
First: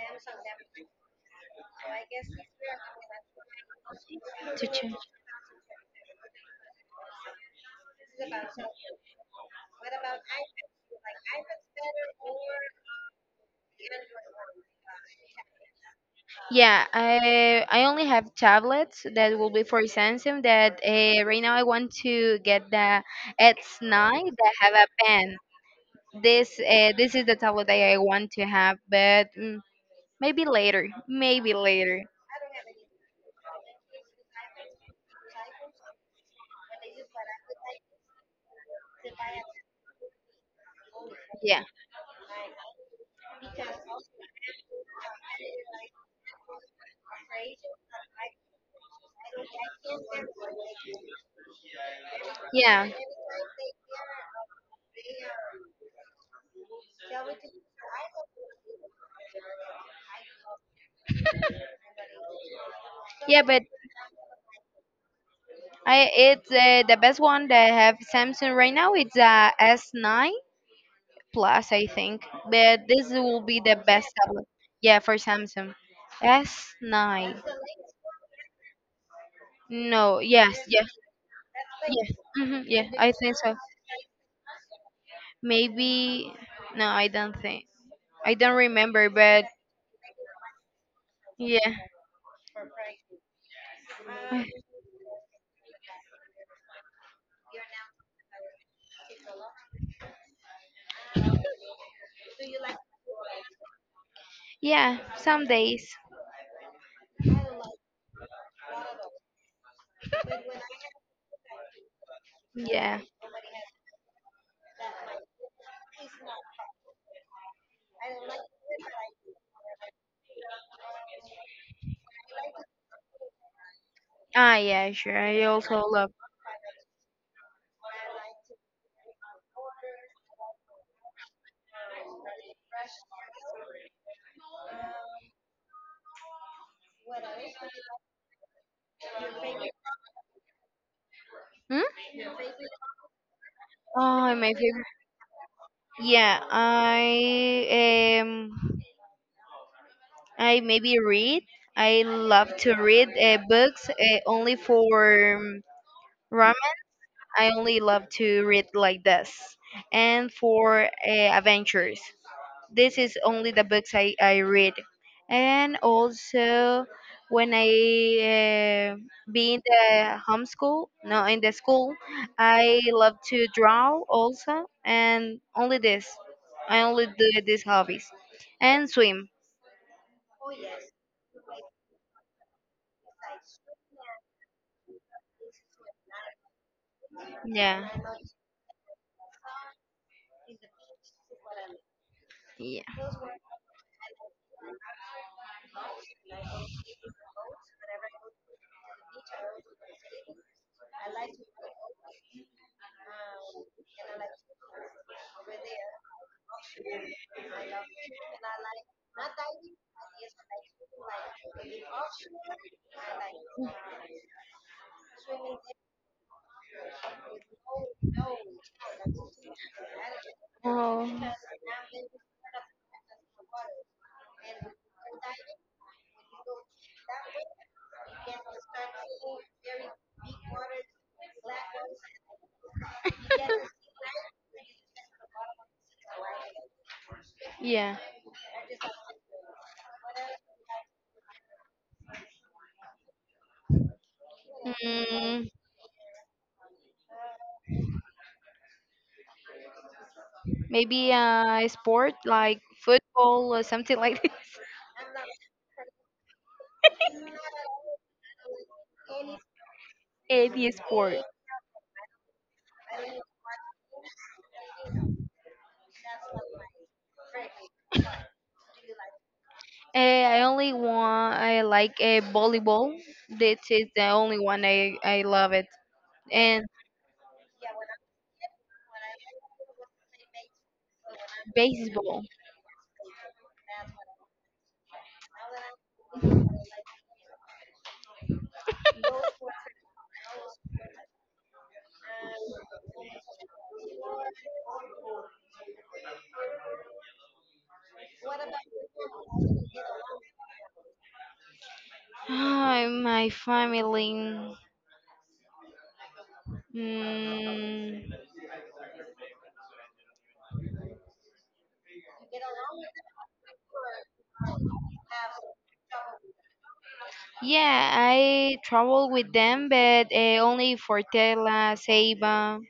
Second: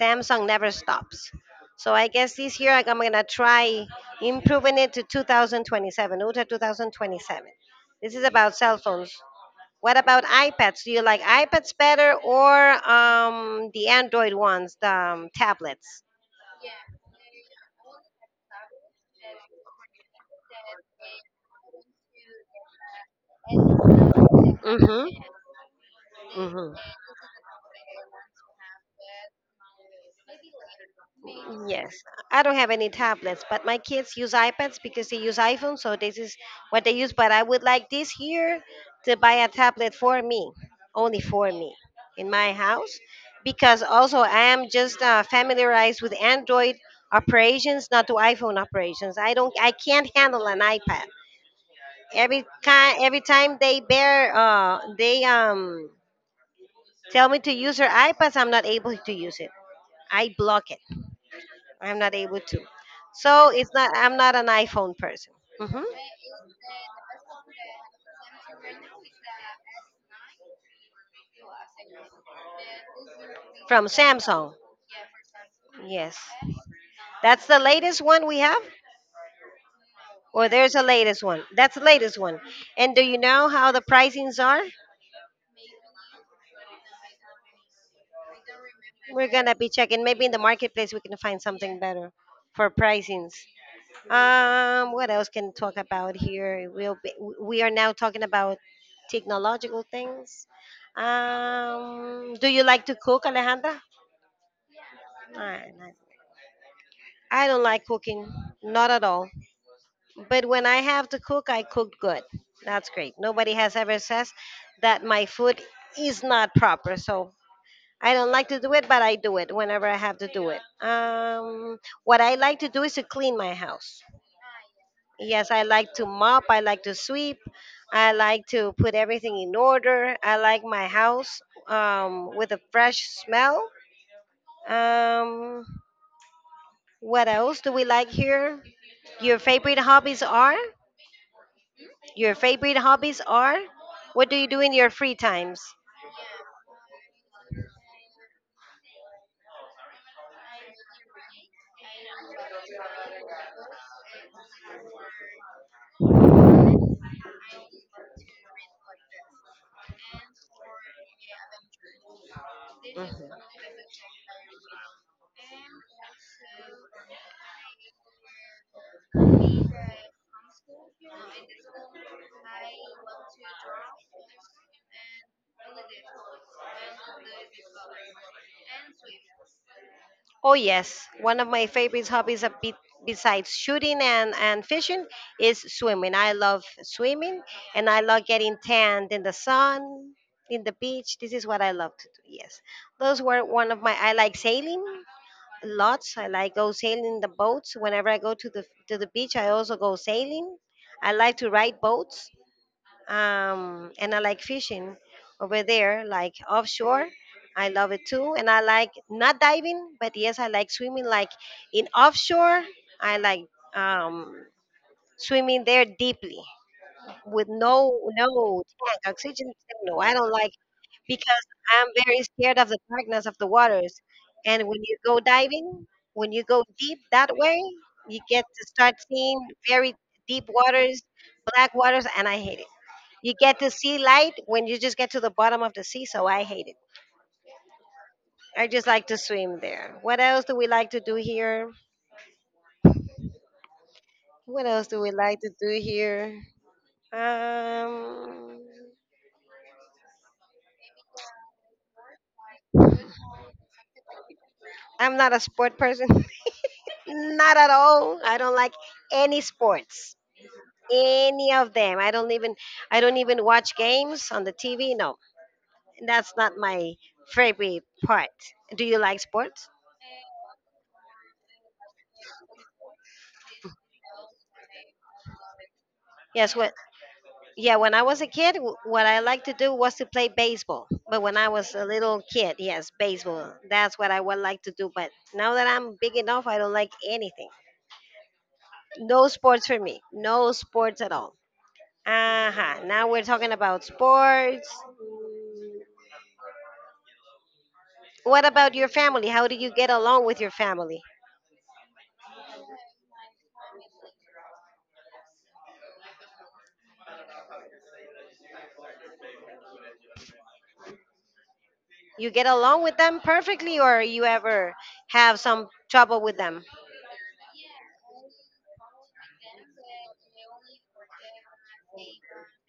Samsung never stops. So I guess this year I'm going to try
to
improving it
change.
to twenty twenty-seven, U to twenty twenty-seven. This is about cell phones. What about iPads? Do you like iPads better or um, the Android ones, the um, tablets?
Yeah, I I only have tablets that will be for Samsung. That uh, right now I want to get the S nine that have a
Mm-hmm.
pen. This uh, this is the tablet that I want to have, but mm, maybe later, maybe
Mm-hmm. Yes,
later.
I don't have any tablets, but my kids use iPads because they use iPhone, so this is what they use. But I would like this year to buy a tablet for me, only for
Yeah,
me, in my house, because also I am just uh, familiarized with Android operations, not to iPhone operations. I don't, I can't handle an iPad. Every
yeah,
kind, every time they bear, uh, they um tell me to use their iPads, I'm not able to use it. I block it. I'm not able to.
yeah.
So
But
it's not. I'm not an iPhone person. hmm
I it's uh, the best one that I have Samsung right now. It's a S nine Plus, I think, but this will be the
From
best tablet.
Samsung.
Yeah, for Samsung,
Yes,
S nine.
that's the latest one we have.
No,
Or
yes,
there's a
yes,
latest one. That's the
yes,
latest one.
hmm yeah.
And do
I
you
think
know
so.
how the pricings are?
Maybe no, I don't think. I don't remember,
We're
but
gonna be checking. Maybe in the marketplace we can find
yeah,
something better for pricings. Um, what else can talk about here? We'll be, we are now talking about technological things. Um, do you like to cook, Alejandra?
yeah. Some
I,
days,
I don't like cooking, not at all. But when I have to cook, I cook good. That's
yeah.
great. Nobody has ever says that my food is not proper. So I don't like to do it, but I do it whenever I have to do it. Um, what I like to do is to clean my house.
Ah, yeah, sure. I
Yes, I
also
like to
love.
mop. I like to sweep. I like to put everything in order. I like my house um, with a fresh smell. Um, what else do we like here? Your favorite hobbies are?
Hmm?
Your favorite hobbies are? What
Oh,
do you
my
do in
favorite.
your free times?
Yeah, I um. I maybe read. I love to read uh, books uh, only for um, ramen. I only love to read like this, and for uh, adventures. This is only the books I, I read, and also when I uh, be in the homeschool, no, in the school, I love to draw also, and only this. I only do these hobbies, and swim.
Oh yes, one of my favorite hobbies a bit besides shooting and, and fishing is swimming. I love swimming
Yeah.
and I love getting tanned in the sun, in the beach. This is what I love to do. Yes. Those were one of my I like sailing lots. I like go sailing in the boats. Whenever I go to the to the beach, I also go sailing. I like to ride boats um, and I like fishing over there, like offshore. I love it too, and I like not diving, but yes, I like swimming. Like in offshore, I like um, swimming there deeply with no no tank, oxygen tank. No, I don't like
Oh,
because I'm very scared of the darkness of the waters. And when you go diving, when you go deep that way, you get to start seeing very deep waters, black waters, and I hate it. You get to see light when you just get to the bottom of the sea, so I hate it.
yeah.
I just like to swim there. What else do we like to do here? What else do we like
Mm,
to do here? Um,
maybe a sport like football or something like this.
I'm not a sport person. not at all. I don't like any sports.
Any sport.
Any of them. I don't even I don't even watch games on the T V. No. That's not my favorite part. Do you like sports?
Uh, I only want I like uh, volleyball. This is the only one I I love it.
Yes,
And
what Yeah, when I was a kid, w- what I liked to do was to play baseball. But when I was a little
baseball.
kid, yes, baseball. That's what I would like to do. But now that I'm big enough, I don't like anything. No sports for me. No sports at all. Uh huh. Now we're talking about sports. What about your family? How do you get along with your family?
My family. Mm,
You get along with them perfectly, or you ever have some trouble with them?
yeah, I travel with them, but uh, only for Tela, Ceiba.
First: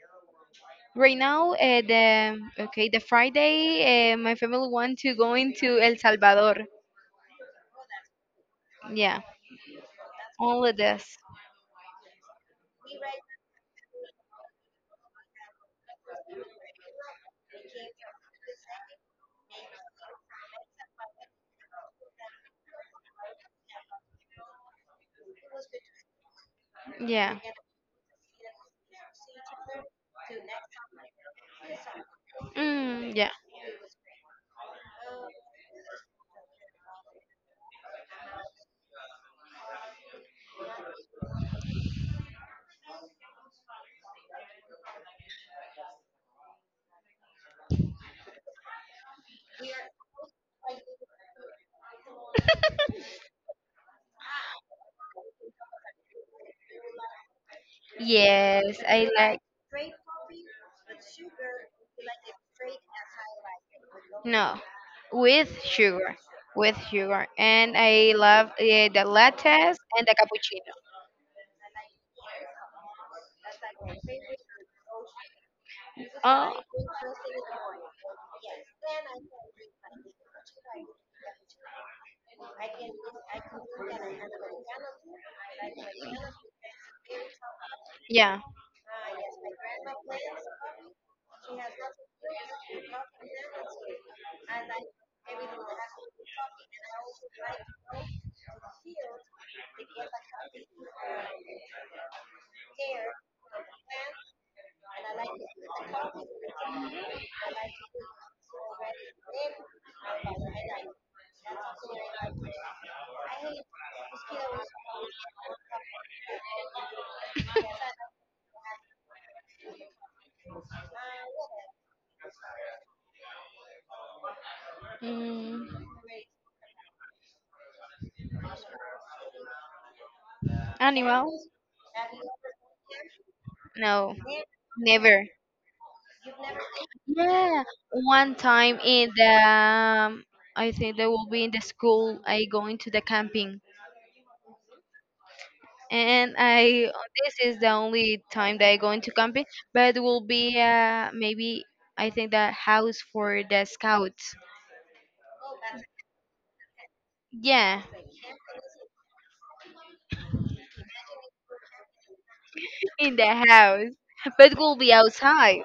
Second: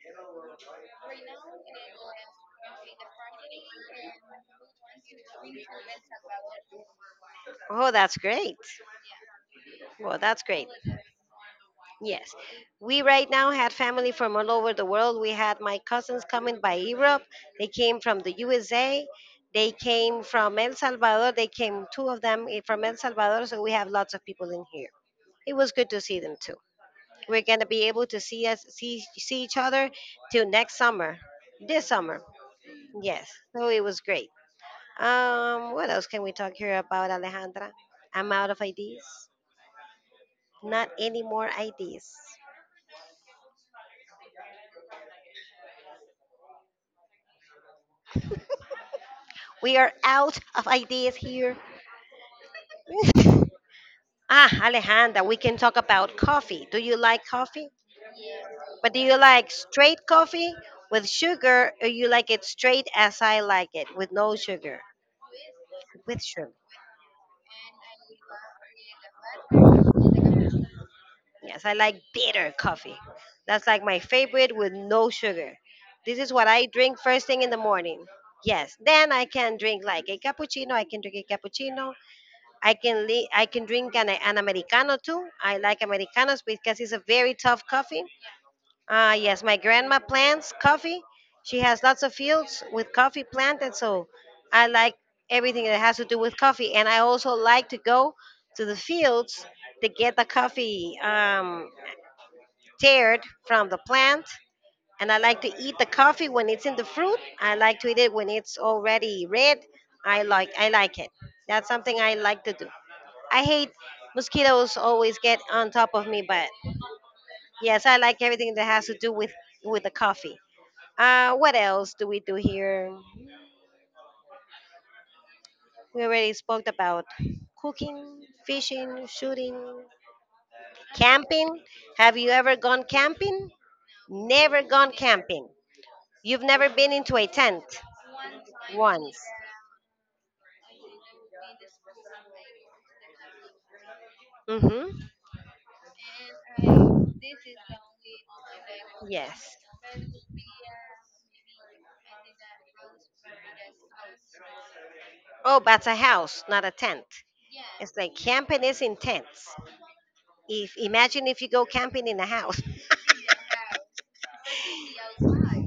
Right now, uh, the okay, the Friday, uh, my family want to go into El Salvador.
Oh, that's great.
Yeah,
Well, that's great.
only this.
Yes. We right now had family from all over the world. We had my cousins coming by Europe. They came from the U S A. They came from El Salvador. They came, two of them I- from El Salvador. So we have lots of people in here. It was good to see them too.
Yeah.
We're going to be able to see us, see, see each other till next summer, this summer.
Mm,
Yes.
yeah.
So it was great. Um, what else can we talk here about, Alejandra? I'm out of ideas. Not any more ideas. We are out of ideas here. Ah, Alejandra, we can talk about coffee. Do you like coffee?
Yes,
But do
I
you
like.
like straight coffee with sugar, or you like it straight as I like it, with no
No,
sugar?
with sugar,
With sugar.
with sugar, and I love uh, the lattes and the cappuccino.
Yes, I like bitter coffee. That's like my favorite with no sugar. This is what
Oh,
I drink first thing in the morning. Yes, then I can drink like a cappuccino. I can drink a cappuccino I can li- I can drink an, an americano too. I like americanos because it's a very tough coffee.
yeah.
Uh, yes, my grandma plants coffee. She has lots of fields with coffee planted, so I like everything that has to do with coffee. And I also like to go to the fields to get the coffee um, teared from the plant. And I like to eat the coffee when it's in the fruit. I like to eat it when it's already red. I like I like it. That's something I like to do. I hate mosquitoes always get on top of me, but yes, I like everything that has to do with with the coffee. Uh, what else do we do here?
Mm,
We already spoke about cooking, fishing, shooting,
Animal?
camping. Have you ever gone camping?
No,
Never gone
never.
camping. You've never been into a tent
Yeah, one time in
once.
the, um, I think they will be in the school. I going to the camping,
Mm-hmm.
and I this is the only time that I go into camping.
Yes.
But it will be uh maybe I think the house for the scouts.
Oh, but a house, not a tent.
Yeah,
It's like camping is in tents. If imagine if you go camping in a house.
in the house, but will be outside.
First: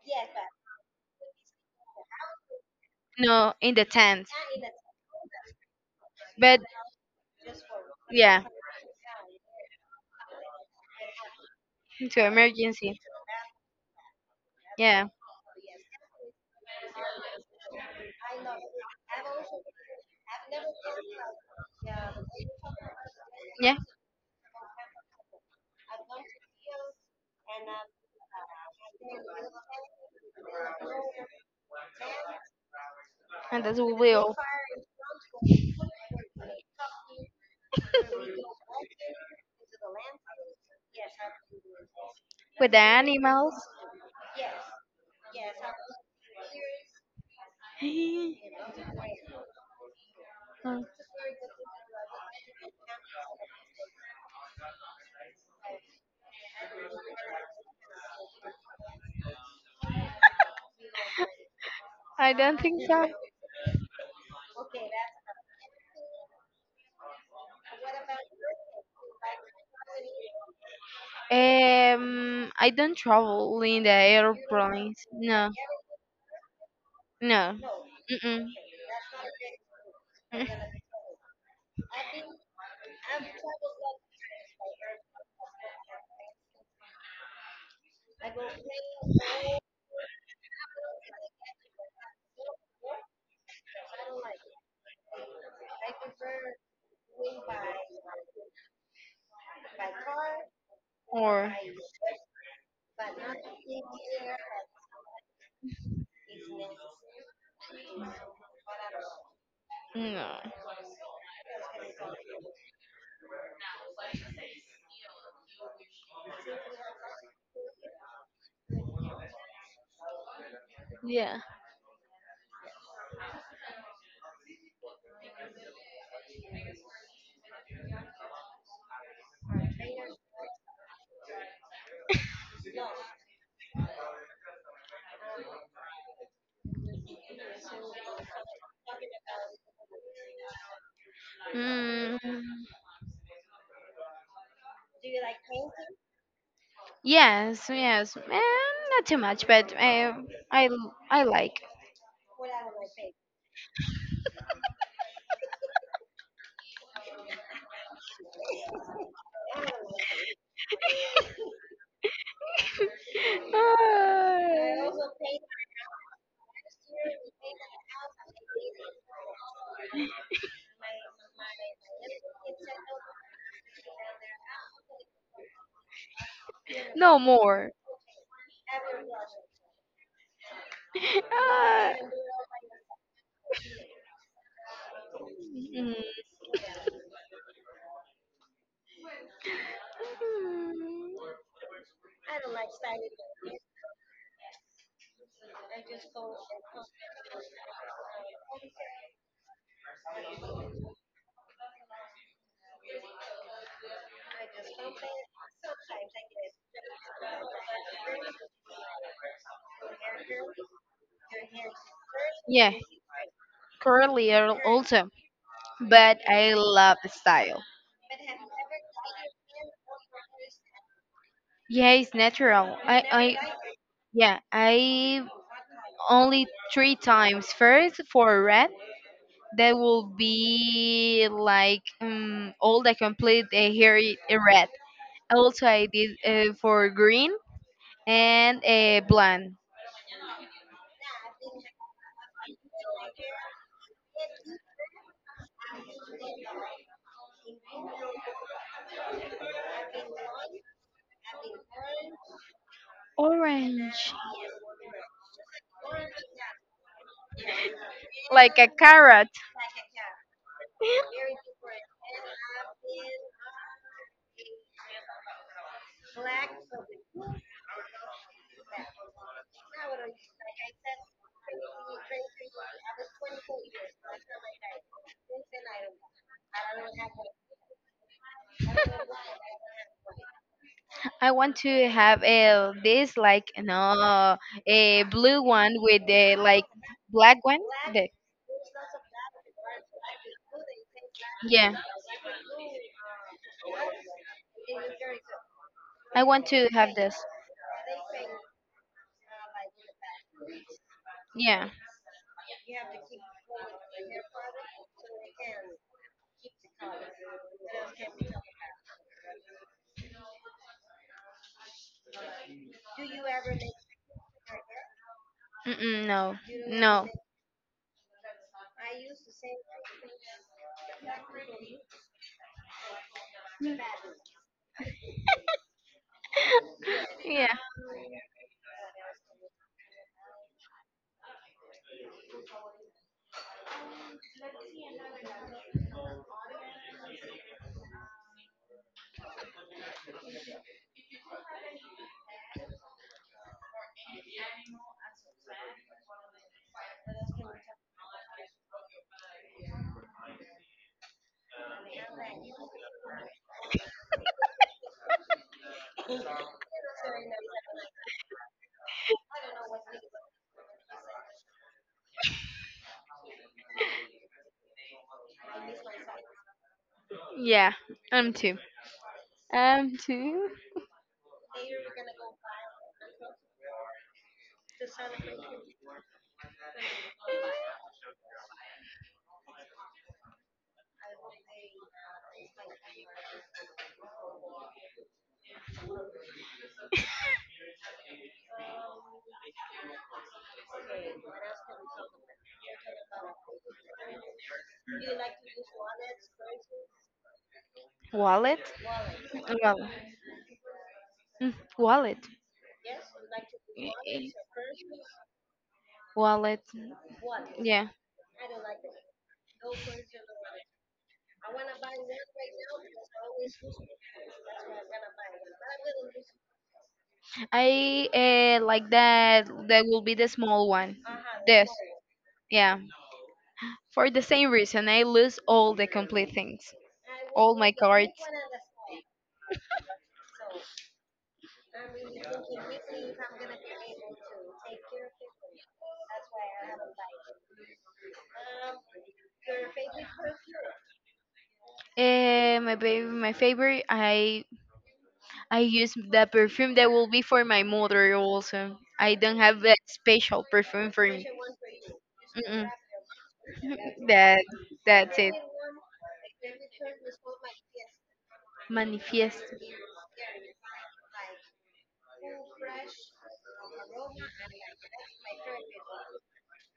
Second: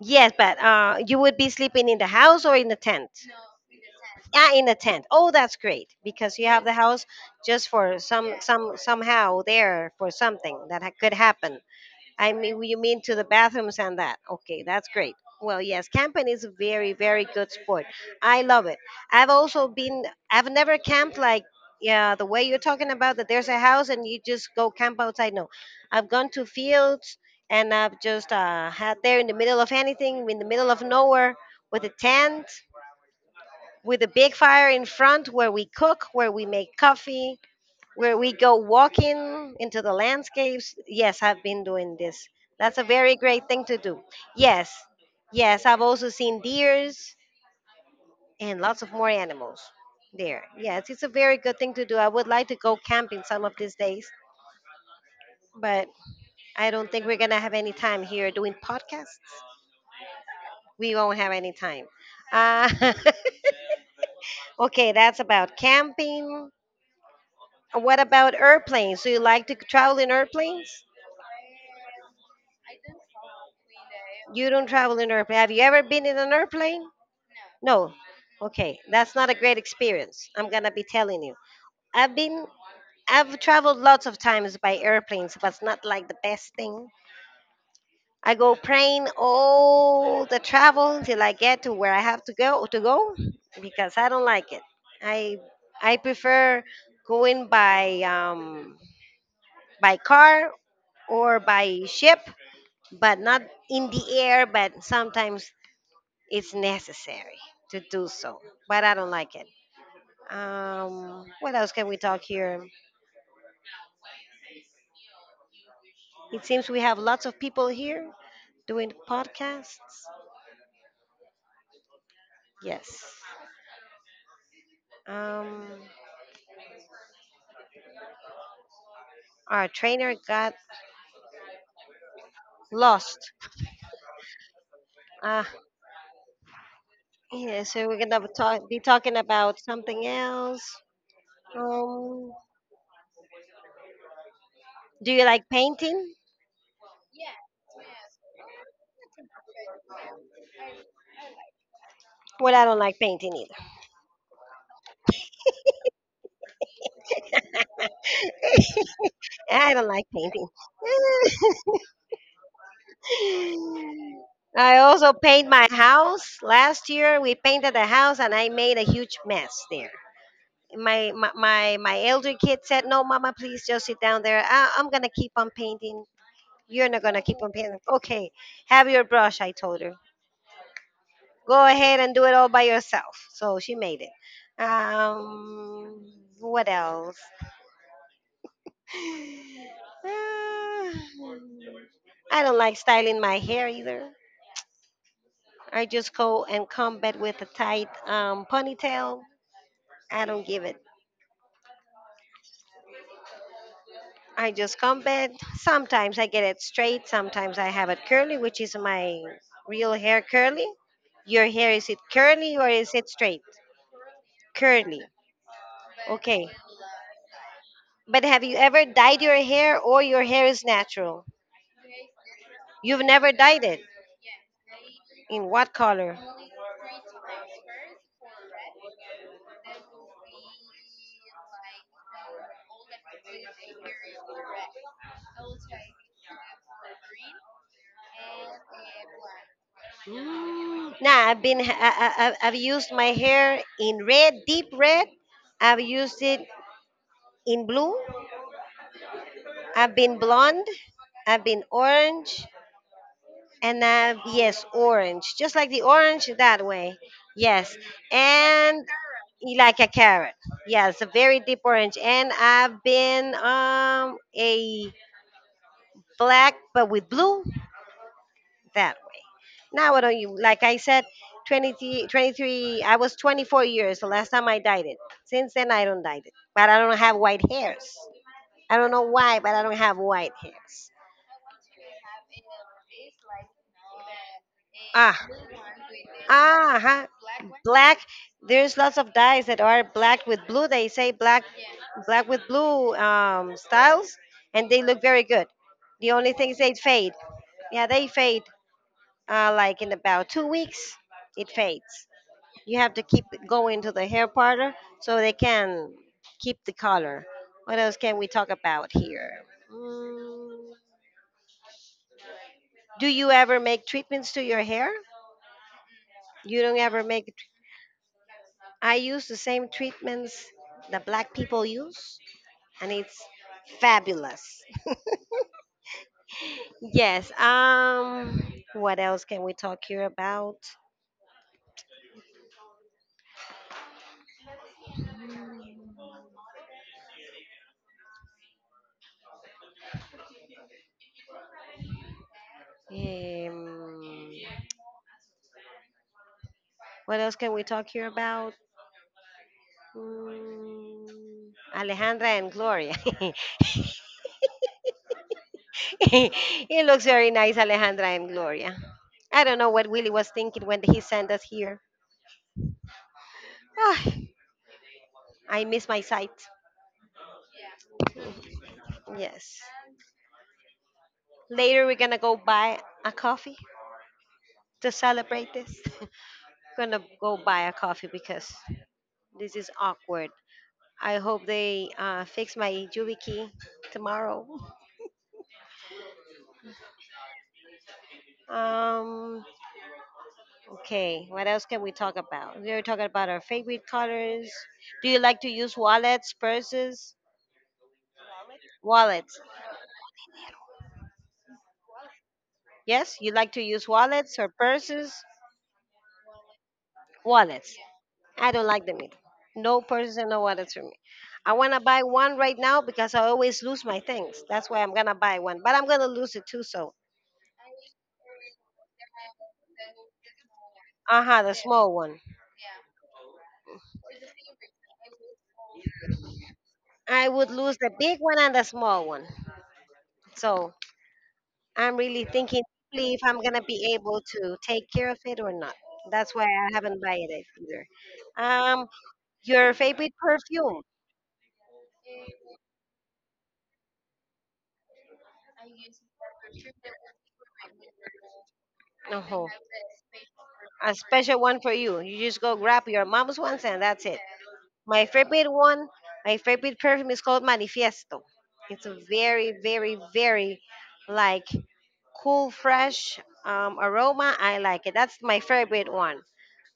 Yes, but uh, you would be sleeping in the house or in the tent.
No, in the tent.
Yeah, in a tent. Oh, that's great because you
But
have the house just for some
yeah,
some somehow there for something that ha- could happen.
into
I mean, you
emergency.
mean to the bathrooms and that? Okay, that's
Yeah.
great. Well, yes, camping is a very, very good sport. I love it. I've also been, I've never camped like, yeah, the way you're talking about that there's a
Yeah,
house and you just go camp outside. No, I've gone to fields and I've just uh, had there in the middle of anything, in the middle of nowhere with a tent,
and that's a
with a big
wheel
fire in front where we cook, where we make coffee, where we go walking into the landscapes. Yes, I've been doing this.
with the
That's a very great
animals.
thing to do. Yes, yes, I've also seen deers and lots of more animals there.
Mm.
Yes, it's a very good thing to do. I would like to go camping some of these days, but I don't think we're going to have any time here doing podcasts. We won't have any time.
I don't think
Uh,
so.
okay, that's about camping. What about airplanes? Do you like to travel in airplanes?
Um, I don't travel in the
You don't travel
airplanes.
in an airplane.
No,
Have you ever been in an airplane?
no,
No.
mm-mm.
Okay, that's not a great experience. I'm gonna be telling you. I've been, I've traveled lots of times by airplanes, but it's not like the best thing. I go praying all the travel until I get to where I have to go to go, because I don't like it. I I prefer going by um, by car or
Or
by ship, but not in the air. But sometimes it's necessary to do so, but I don't like it.
no.
Um, what else can we talk here? It seems we have lots of people here doing podcasts.
Yeah.
Yes. Um, our trainer got lost. Ah, yeah. So we're gonna talk, be talking about something else. Um,
Mm.
do you like painting?
Yes, yes, eh, not too much, but eh, I l- I like.
Well, I don't like painting either. I don't like painting.
Uh,
I also paint my house. Last year we painted the house and I made a huge mess there. My my my, my elder kid said, "No, mama, please just sit down there. I, I'm gonna keep on painting. You're not
no
gonna keep on
more.
painting." Okay, have your brush. I told her, "Go
Uh,
ahead and do it all by yourself." So she made it.
mm,
Um, what else?
mm,
Uh, I don't like styling my hair either. I just go and come back with a tight um, ponytail. I don't give it. I just come back. Sometimes I get it straight. Sometimes I have it curly, which is my real hair curly. Your hair is it curly or
yeah,
is it straight?
curly al-
Curly.
also, but
Okay.
I love the style.
But have you ever dyed your hair or your hair is natural?
Yeah, it's natural. I
You've never
I
dyed it.
yeah, I
In what color?
only three times. First for red, that will be like um all the complete eh, hair i- red. Also, I did uh, for green and uh, blonde.
Mm, nah, I've been I, I, I- I've used my hair in red, deep red. I've used it in blue. I've been blonde, I've been orange, and
Orange.
I've, yes, orange. Just like the orange that way. Yes.
Like a
And
carrot.
like a carrot. Yeah, it's a very deep orange. And I've been um a black but with blue that way. Now I don't you like I said twenty twenty three? I was twenty-four years the last time I dyed it. Since then I don't dye it. But I don't have white hairs. I don't know why, but I don't have white hairs.
I want to have a this like no a
Ah,
blue one with the like
ah, huh,
black one.
black,
The,
there's lots of dyes that are black with blue, they say black,
yeah,
black with blue um, styles, and they look very good. The
I
only
want
thing is
to
they
have
fade,
this.
yeah, they fade, uh, like in about two weeks it
Yeah.
fades. You have to keep going to the hair parlor so they can keep the color. What else can we talk about here? mm, do you ever make treatments to your hair?
Mm-mm, no.
You don't ever
No.
make? I use the same treatments that black people use and it's fabulous. Yes.
Yeah.
Um. What else can we talk here about? Um, what else can we talk here about? Mm, Alejandra and Gloria. It looks very nice, Alejandra and Gloria. I don't know what Willie was thinking when he sent us here. Ah, I miss my sight.
Yeah. I'm too.
Yes.
Um, to
Later, we're gonna go buy a coffee to celebrate this. Gonna go buy a coffee because this is awkward. I hope they uh, fix my YubiKey tomorrow. Um, okay, what else can we talk about? We are talking about our favorite colors. Do you like to use wallets, purses?
wallet.
Wallets.
Well, mm, wallet.
Yes, you like to use
Eh, eh,
wallets or purses?
Wallet.
Wallets.
Yeah,
I don't like them either. No purses and no wallets for me. I want to buy one right now because I always lose my things. That's why I'm going to buy one. But I'm going to lose it too, so.
I uh, like that. That will be the small one.
Uh huh, the
This.
small one.
Yeah. For the same reason, I lose all the complete things,
I would
all my
lose the
cards.
big one and the small one. So I'm really thinking deeply if I'm gonna be able to take care of it or not. That's why I haven't buy it either. Um, your favorite perfume?
Eh, my baby, my favorite. I I use the perfume that will be for my mother also. I
No,
don't have a special perfume
a
for me.
special one for you. You just go
Mm-mm.
grab your mom's ones and that's it.
That
My
that's it.
favorite one, my favorite perfume is called Manifiesto. It's a very,
Manifiesto.
very, very like cool, fresh um, aroma. I like it. That's my favorite one.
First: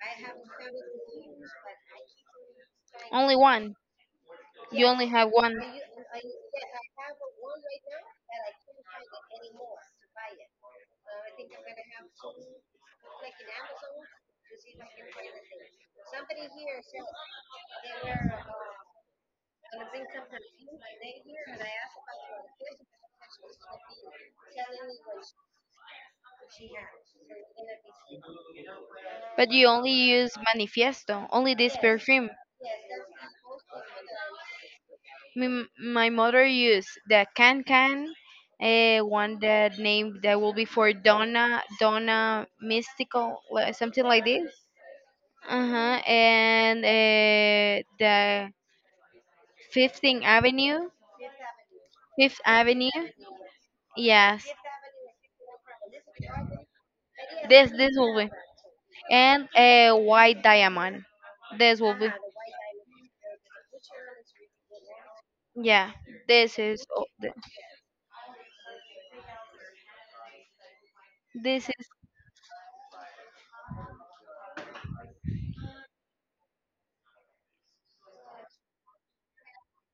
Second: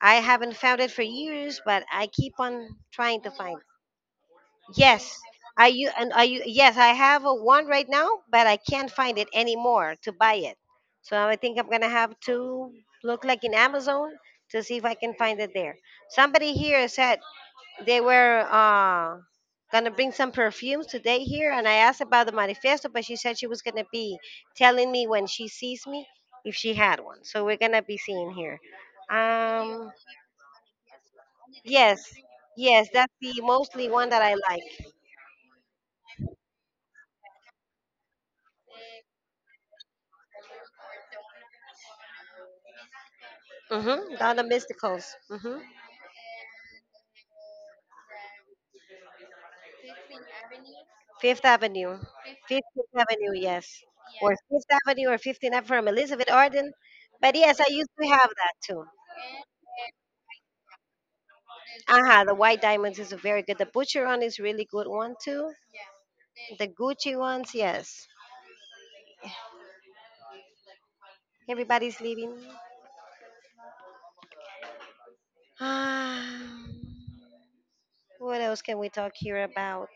I haven't found it for years, but I keep on trying to
Only
find.
one. You only
Yes,
have one.
I you and I u- yes, I have a one right now, but I can't find it anymore to buy it. So I think I'm gonna have to look like in Amazon to see if I can find it there. Somebody here said they were uh gonna bring some perfumes today here, and I asked about the manifesto, but she said she was gonna be telling me when she sees me if she had one. So we're gonna be seeing here.
But you only
Um,
use manifiesto. Only this
yes,
perfume.
yes, that's the mostly one that I like.
My, my mother used the can can, uh, one that name that will be for Donna Donna Mystical, li- something
Mm-hmm.
like
Down the
this.
Mysticals. Mm-hmm.
Uh huh. And uh, the Fifth Avenue,
Fifth Avenue.
Fifth Avenue.
Fifteenth Avenue, yes. Or
Yes,
Fifth Avenue or Fifteenth Avenue from Elizabeth Arden. But yes, I
this
used
this
to
will be
have that too.
and a white diamond. This will be.
Aha, the White Diamonds is very good. The Butcheron is really good one too.
Yeah, this
The
is o-
Gucci
th-
ones, yes.
this is.
Everybody's leaving. Ah, what else can we talk here about?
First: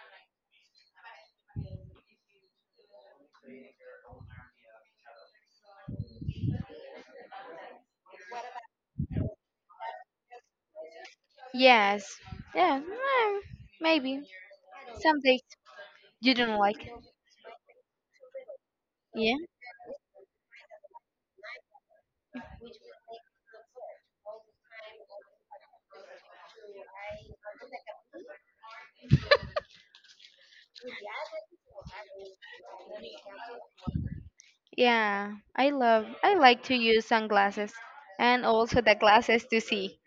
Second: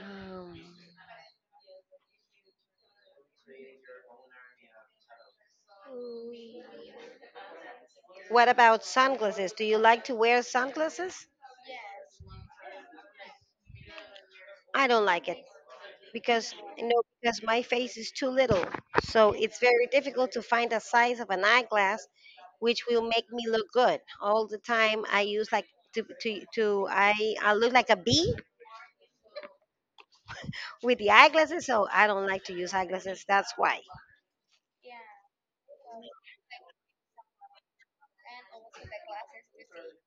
Um, what about sunglasses? Do you like to wear sunglasses?
Yes. Yeah. mm, Maybe.
I don't
Some
like it,
days you
because
don't
you
like.
know, because my face is too little, so
Yeah.
it's very difficult to find the size of an eyeglass which will make me look good all the time. I use like to, to, to I, I look like a bee with the eyeglasses, so I don't like to use eyeglasses, that's why.
Yeah. I love. I like to use sunglasses, and also the glasses to see.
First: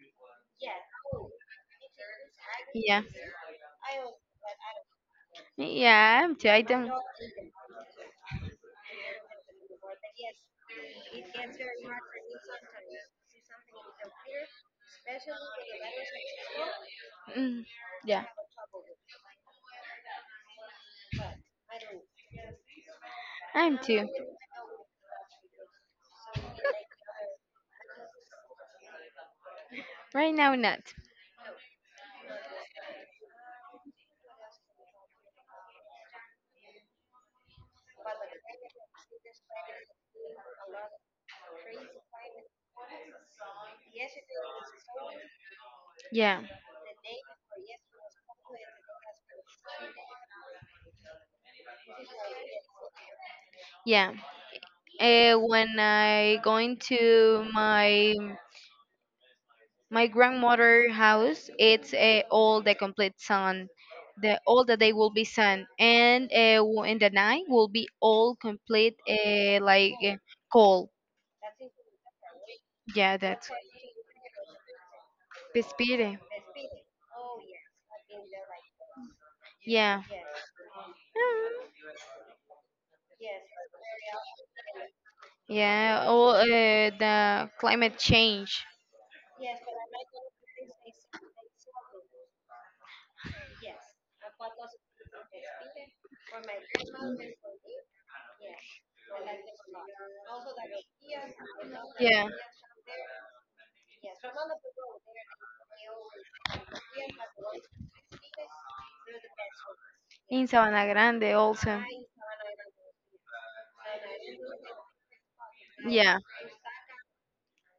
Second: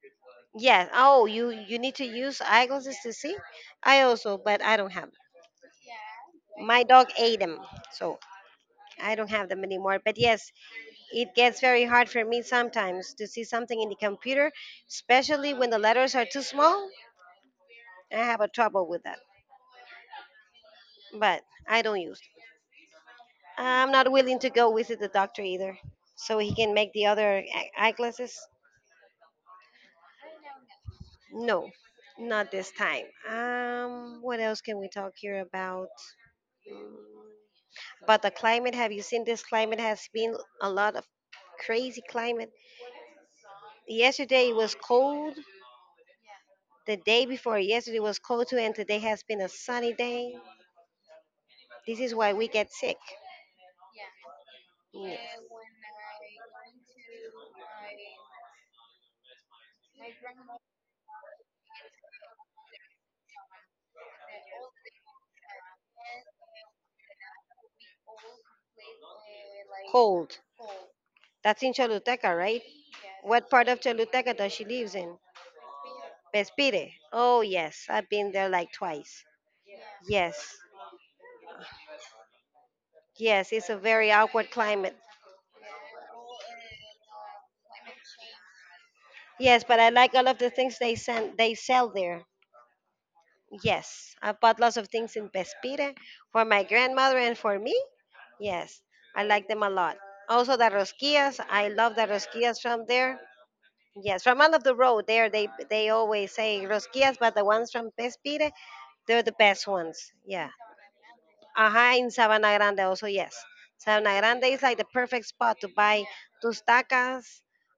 Yes, oh, you you need to use eyeglasses
Yeah.
to see. I also, but I don't have
Yeah. I'm too. I
them. My
don't.
dog ate them, so I don't have them anymore, but yes, it gets very hard for me sometimes to see something in the computer, especially when the letters are too small.
Mm,
I
yeah.
have a trouble with that, but I don't use it.
I'm
I'm
too.
not willing to go visit the doctor either, so he can make the other e-, eye- eyeglasses.
Right now, not.
No, not this time. Um, what else can we talk here about? Mm, about the climate, have you seen this climate has been a lot of crazy climate? Yesterday it was cold.
Yeah.
The day before yesterday was cold too, and today has been a sunny day. This is why we get sick.
Yeah. Uh,
Yes.
when I going to my my grandmother house it's uh, all the complete sun. The All the day will be sun and uh, w- in the night will be all complete uh, like uh,
Cold.
cold.
That's in Choluteca, right?
Yeah, that's
What part of Choluteca does she lives in?
Pespire.
Bespire. Oh yes, I've been there like twice.
Yeah,
Yes, yes, it's a very awkward climate.
yeah, all uh, the climate change.
Yes, but I like all of the things they send, they sell there. Yes, I bought lots of things in Pespire for my grandmother and for me. Yes, I like them a lot. Also the rosquillas, I love the rosquillas from there. Yes, from end of the road there they they always say rosquillas, but the ones from Pespire, they're the
Yes,
best ones.
in.
Yeah.
Yes, Sabana Grande
Aha, in Sabana Grande also, yes. Sabana Grande is like the perfect spot to buy tustacas,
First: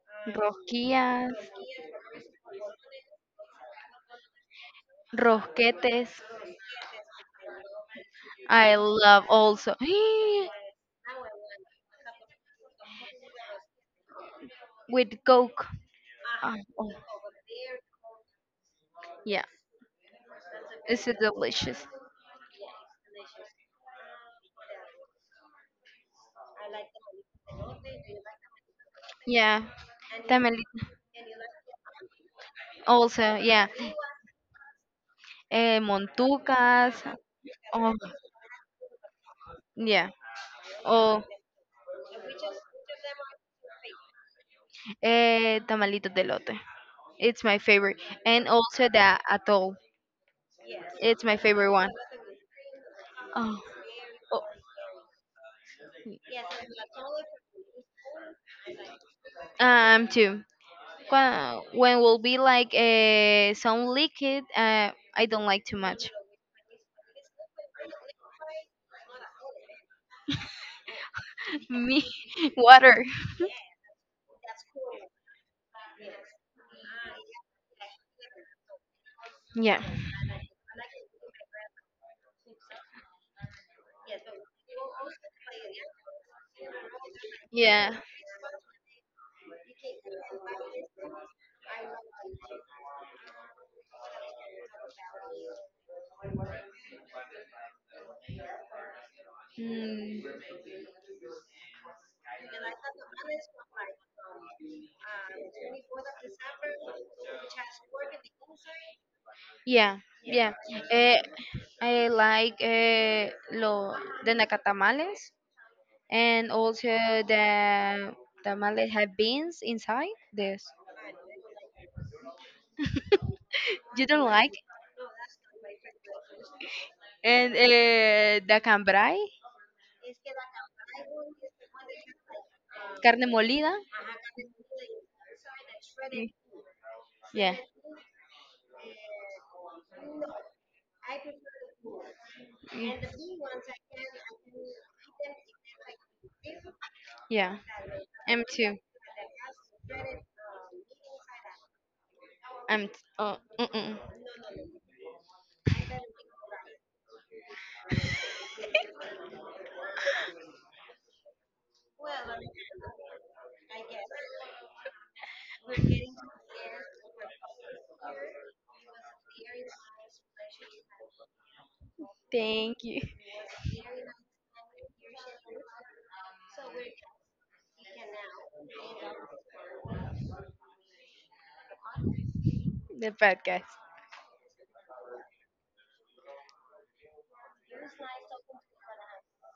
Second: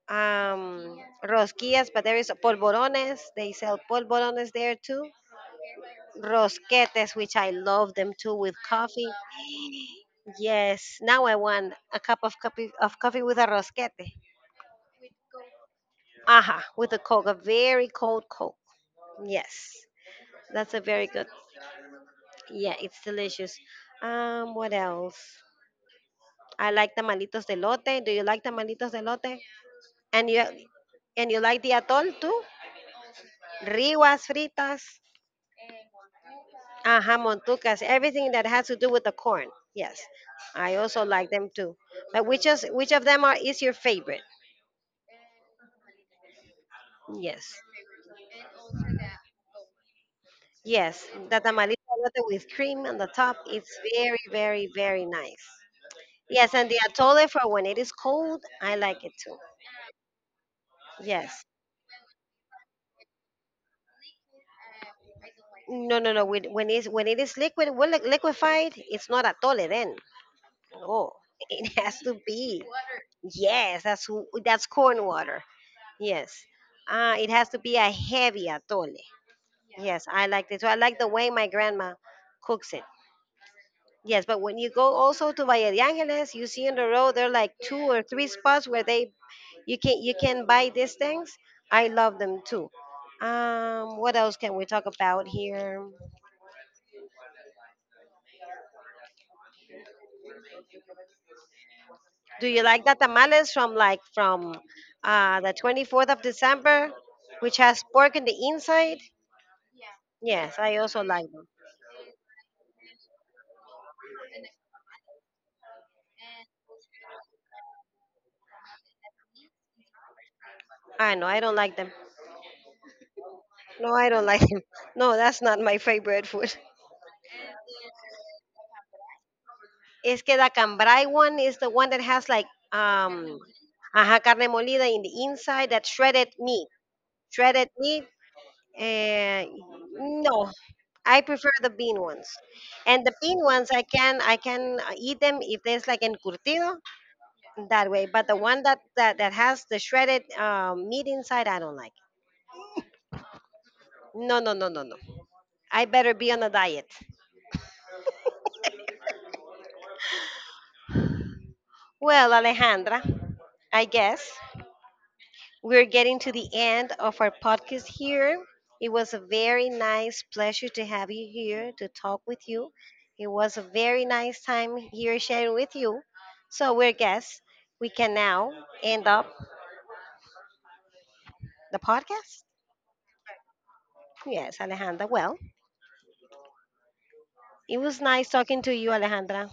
um,
rosquillas,
rosquillas, but there is polvorones. They sell polvorones there too.
rosquetes.
Rosquetes, which I love them too with
I
coffee.
love also.
Yes, now I want a cup of coffee, of coffee with a rosquete.
With Coke. Ah,
Aha,
oh,
with a Coke, a very cold Coke.
yeah,
Yes, that's a very
it's
good.
delicious.
Yeah, it's delicious. Um, what else? I like tamalitos de lote. Do you like tamalitos de lote?
Yeah,
And you
tamalito
and you like the atol too?
also. Yeah,
Riguas fritas.
eh, montucas.
Aha, montucas,
Oh,
everything that has to do with the corn. Yes,
yeah.
I also
Oh,
like them too. But which is which of them are is your favorite?
eh, tamalitos de lote. It's
Yes,
my favorite, and also the atol.
yes,
It's my
the
favorite
tamalito
one.
with cream on the top.
Oh,
It's very,
oh.
very, very nice. Yes, and the atole for when it is cold. I like it too.
Um, too.
Yes.
Qua- When will be like uh, some liquid, uh, I don't like too
No,
much.
no, no. When when it's when it is liquid, well, li- liquefied, it's not atole then. Oh, it has
Me,
to be.
water.
Yes, that's w- that's corn water. Yes. Uh, it has to be a heavy atole.
Yeah.
Yes, I like it. So I like the way my grandma cooks it. Yes, but when you go also to Valle de Angeles, you see on the road there are like two
Yeah.
or three spots where they you can you can buy these things. I love them too. Um, what else can we talk about here?
Mm,
Do you like the tamales from like from uh, the twenty-fourth of December, which has pork in the inside?
yeah.
Yes,
Yeah.
I also
Eh,
like them.
I like eh, lo, the nacatamales and also the tamales have beans inside. This.
I know, I don't like them. No,
You
I don't
don't
like
like.
them. No, that's not my favorite food.
And eh, the cambrai,
Es que the cambrai one is the one that has like um
carne molida.
ajá, carne molida in the inside, that shredded meat.
Yeah.
Shredded meat. Uh, no, I prefer the bean ones.
Mm.
And the bean ones, I can I can uh, eat them if there's like encurtido,
Yeah.
that way. But the
M
one
too.
that that, that has the shredded um, meat inside, I don't like.
I'm. T- oh. Mm-mm.
No, no, no, no, no. I better be on a diet. Well, Alejandra, I guess we're getting to the end of our podcast here. It was a very nice pleasure to have you here to talk with you.
Thank you.
It was a very nice time here sharing with you. So we're guests. We can now end up the podcast.
The podcast.
Yes, Alejandra. Well, it was nice talking to you, Alejandra.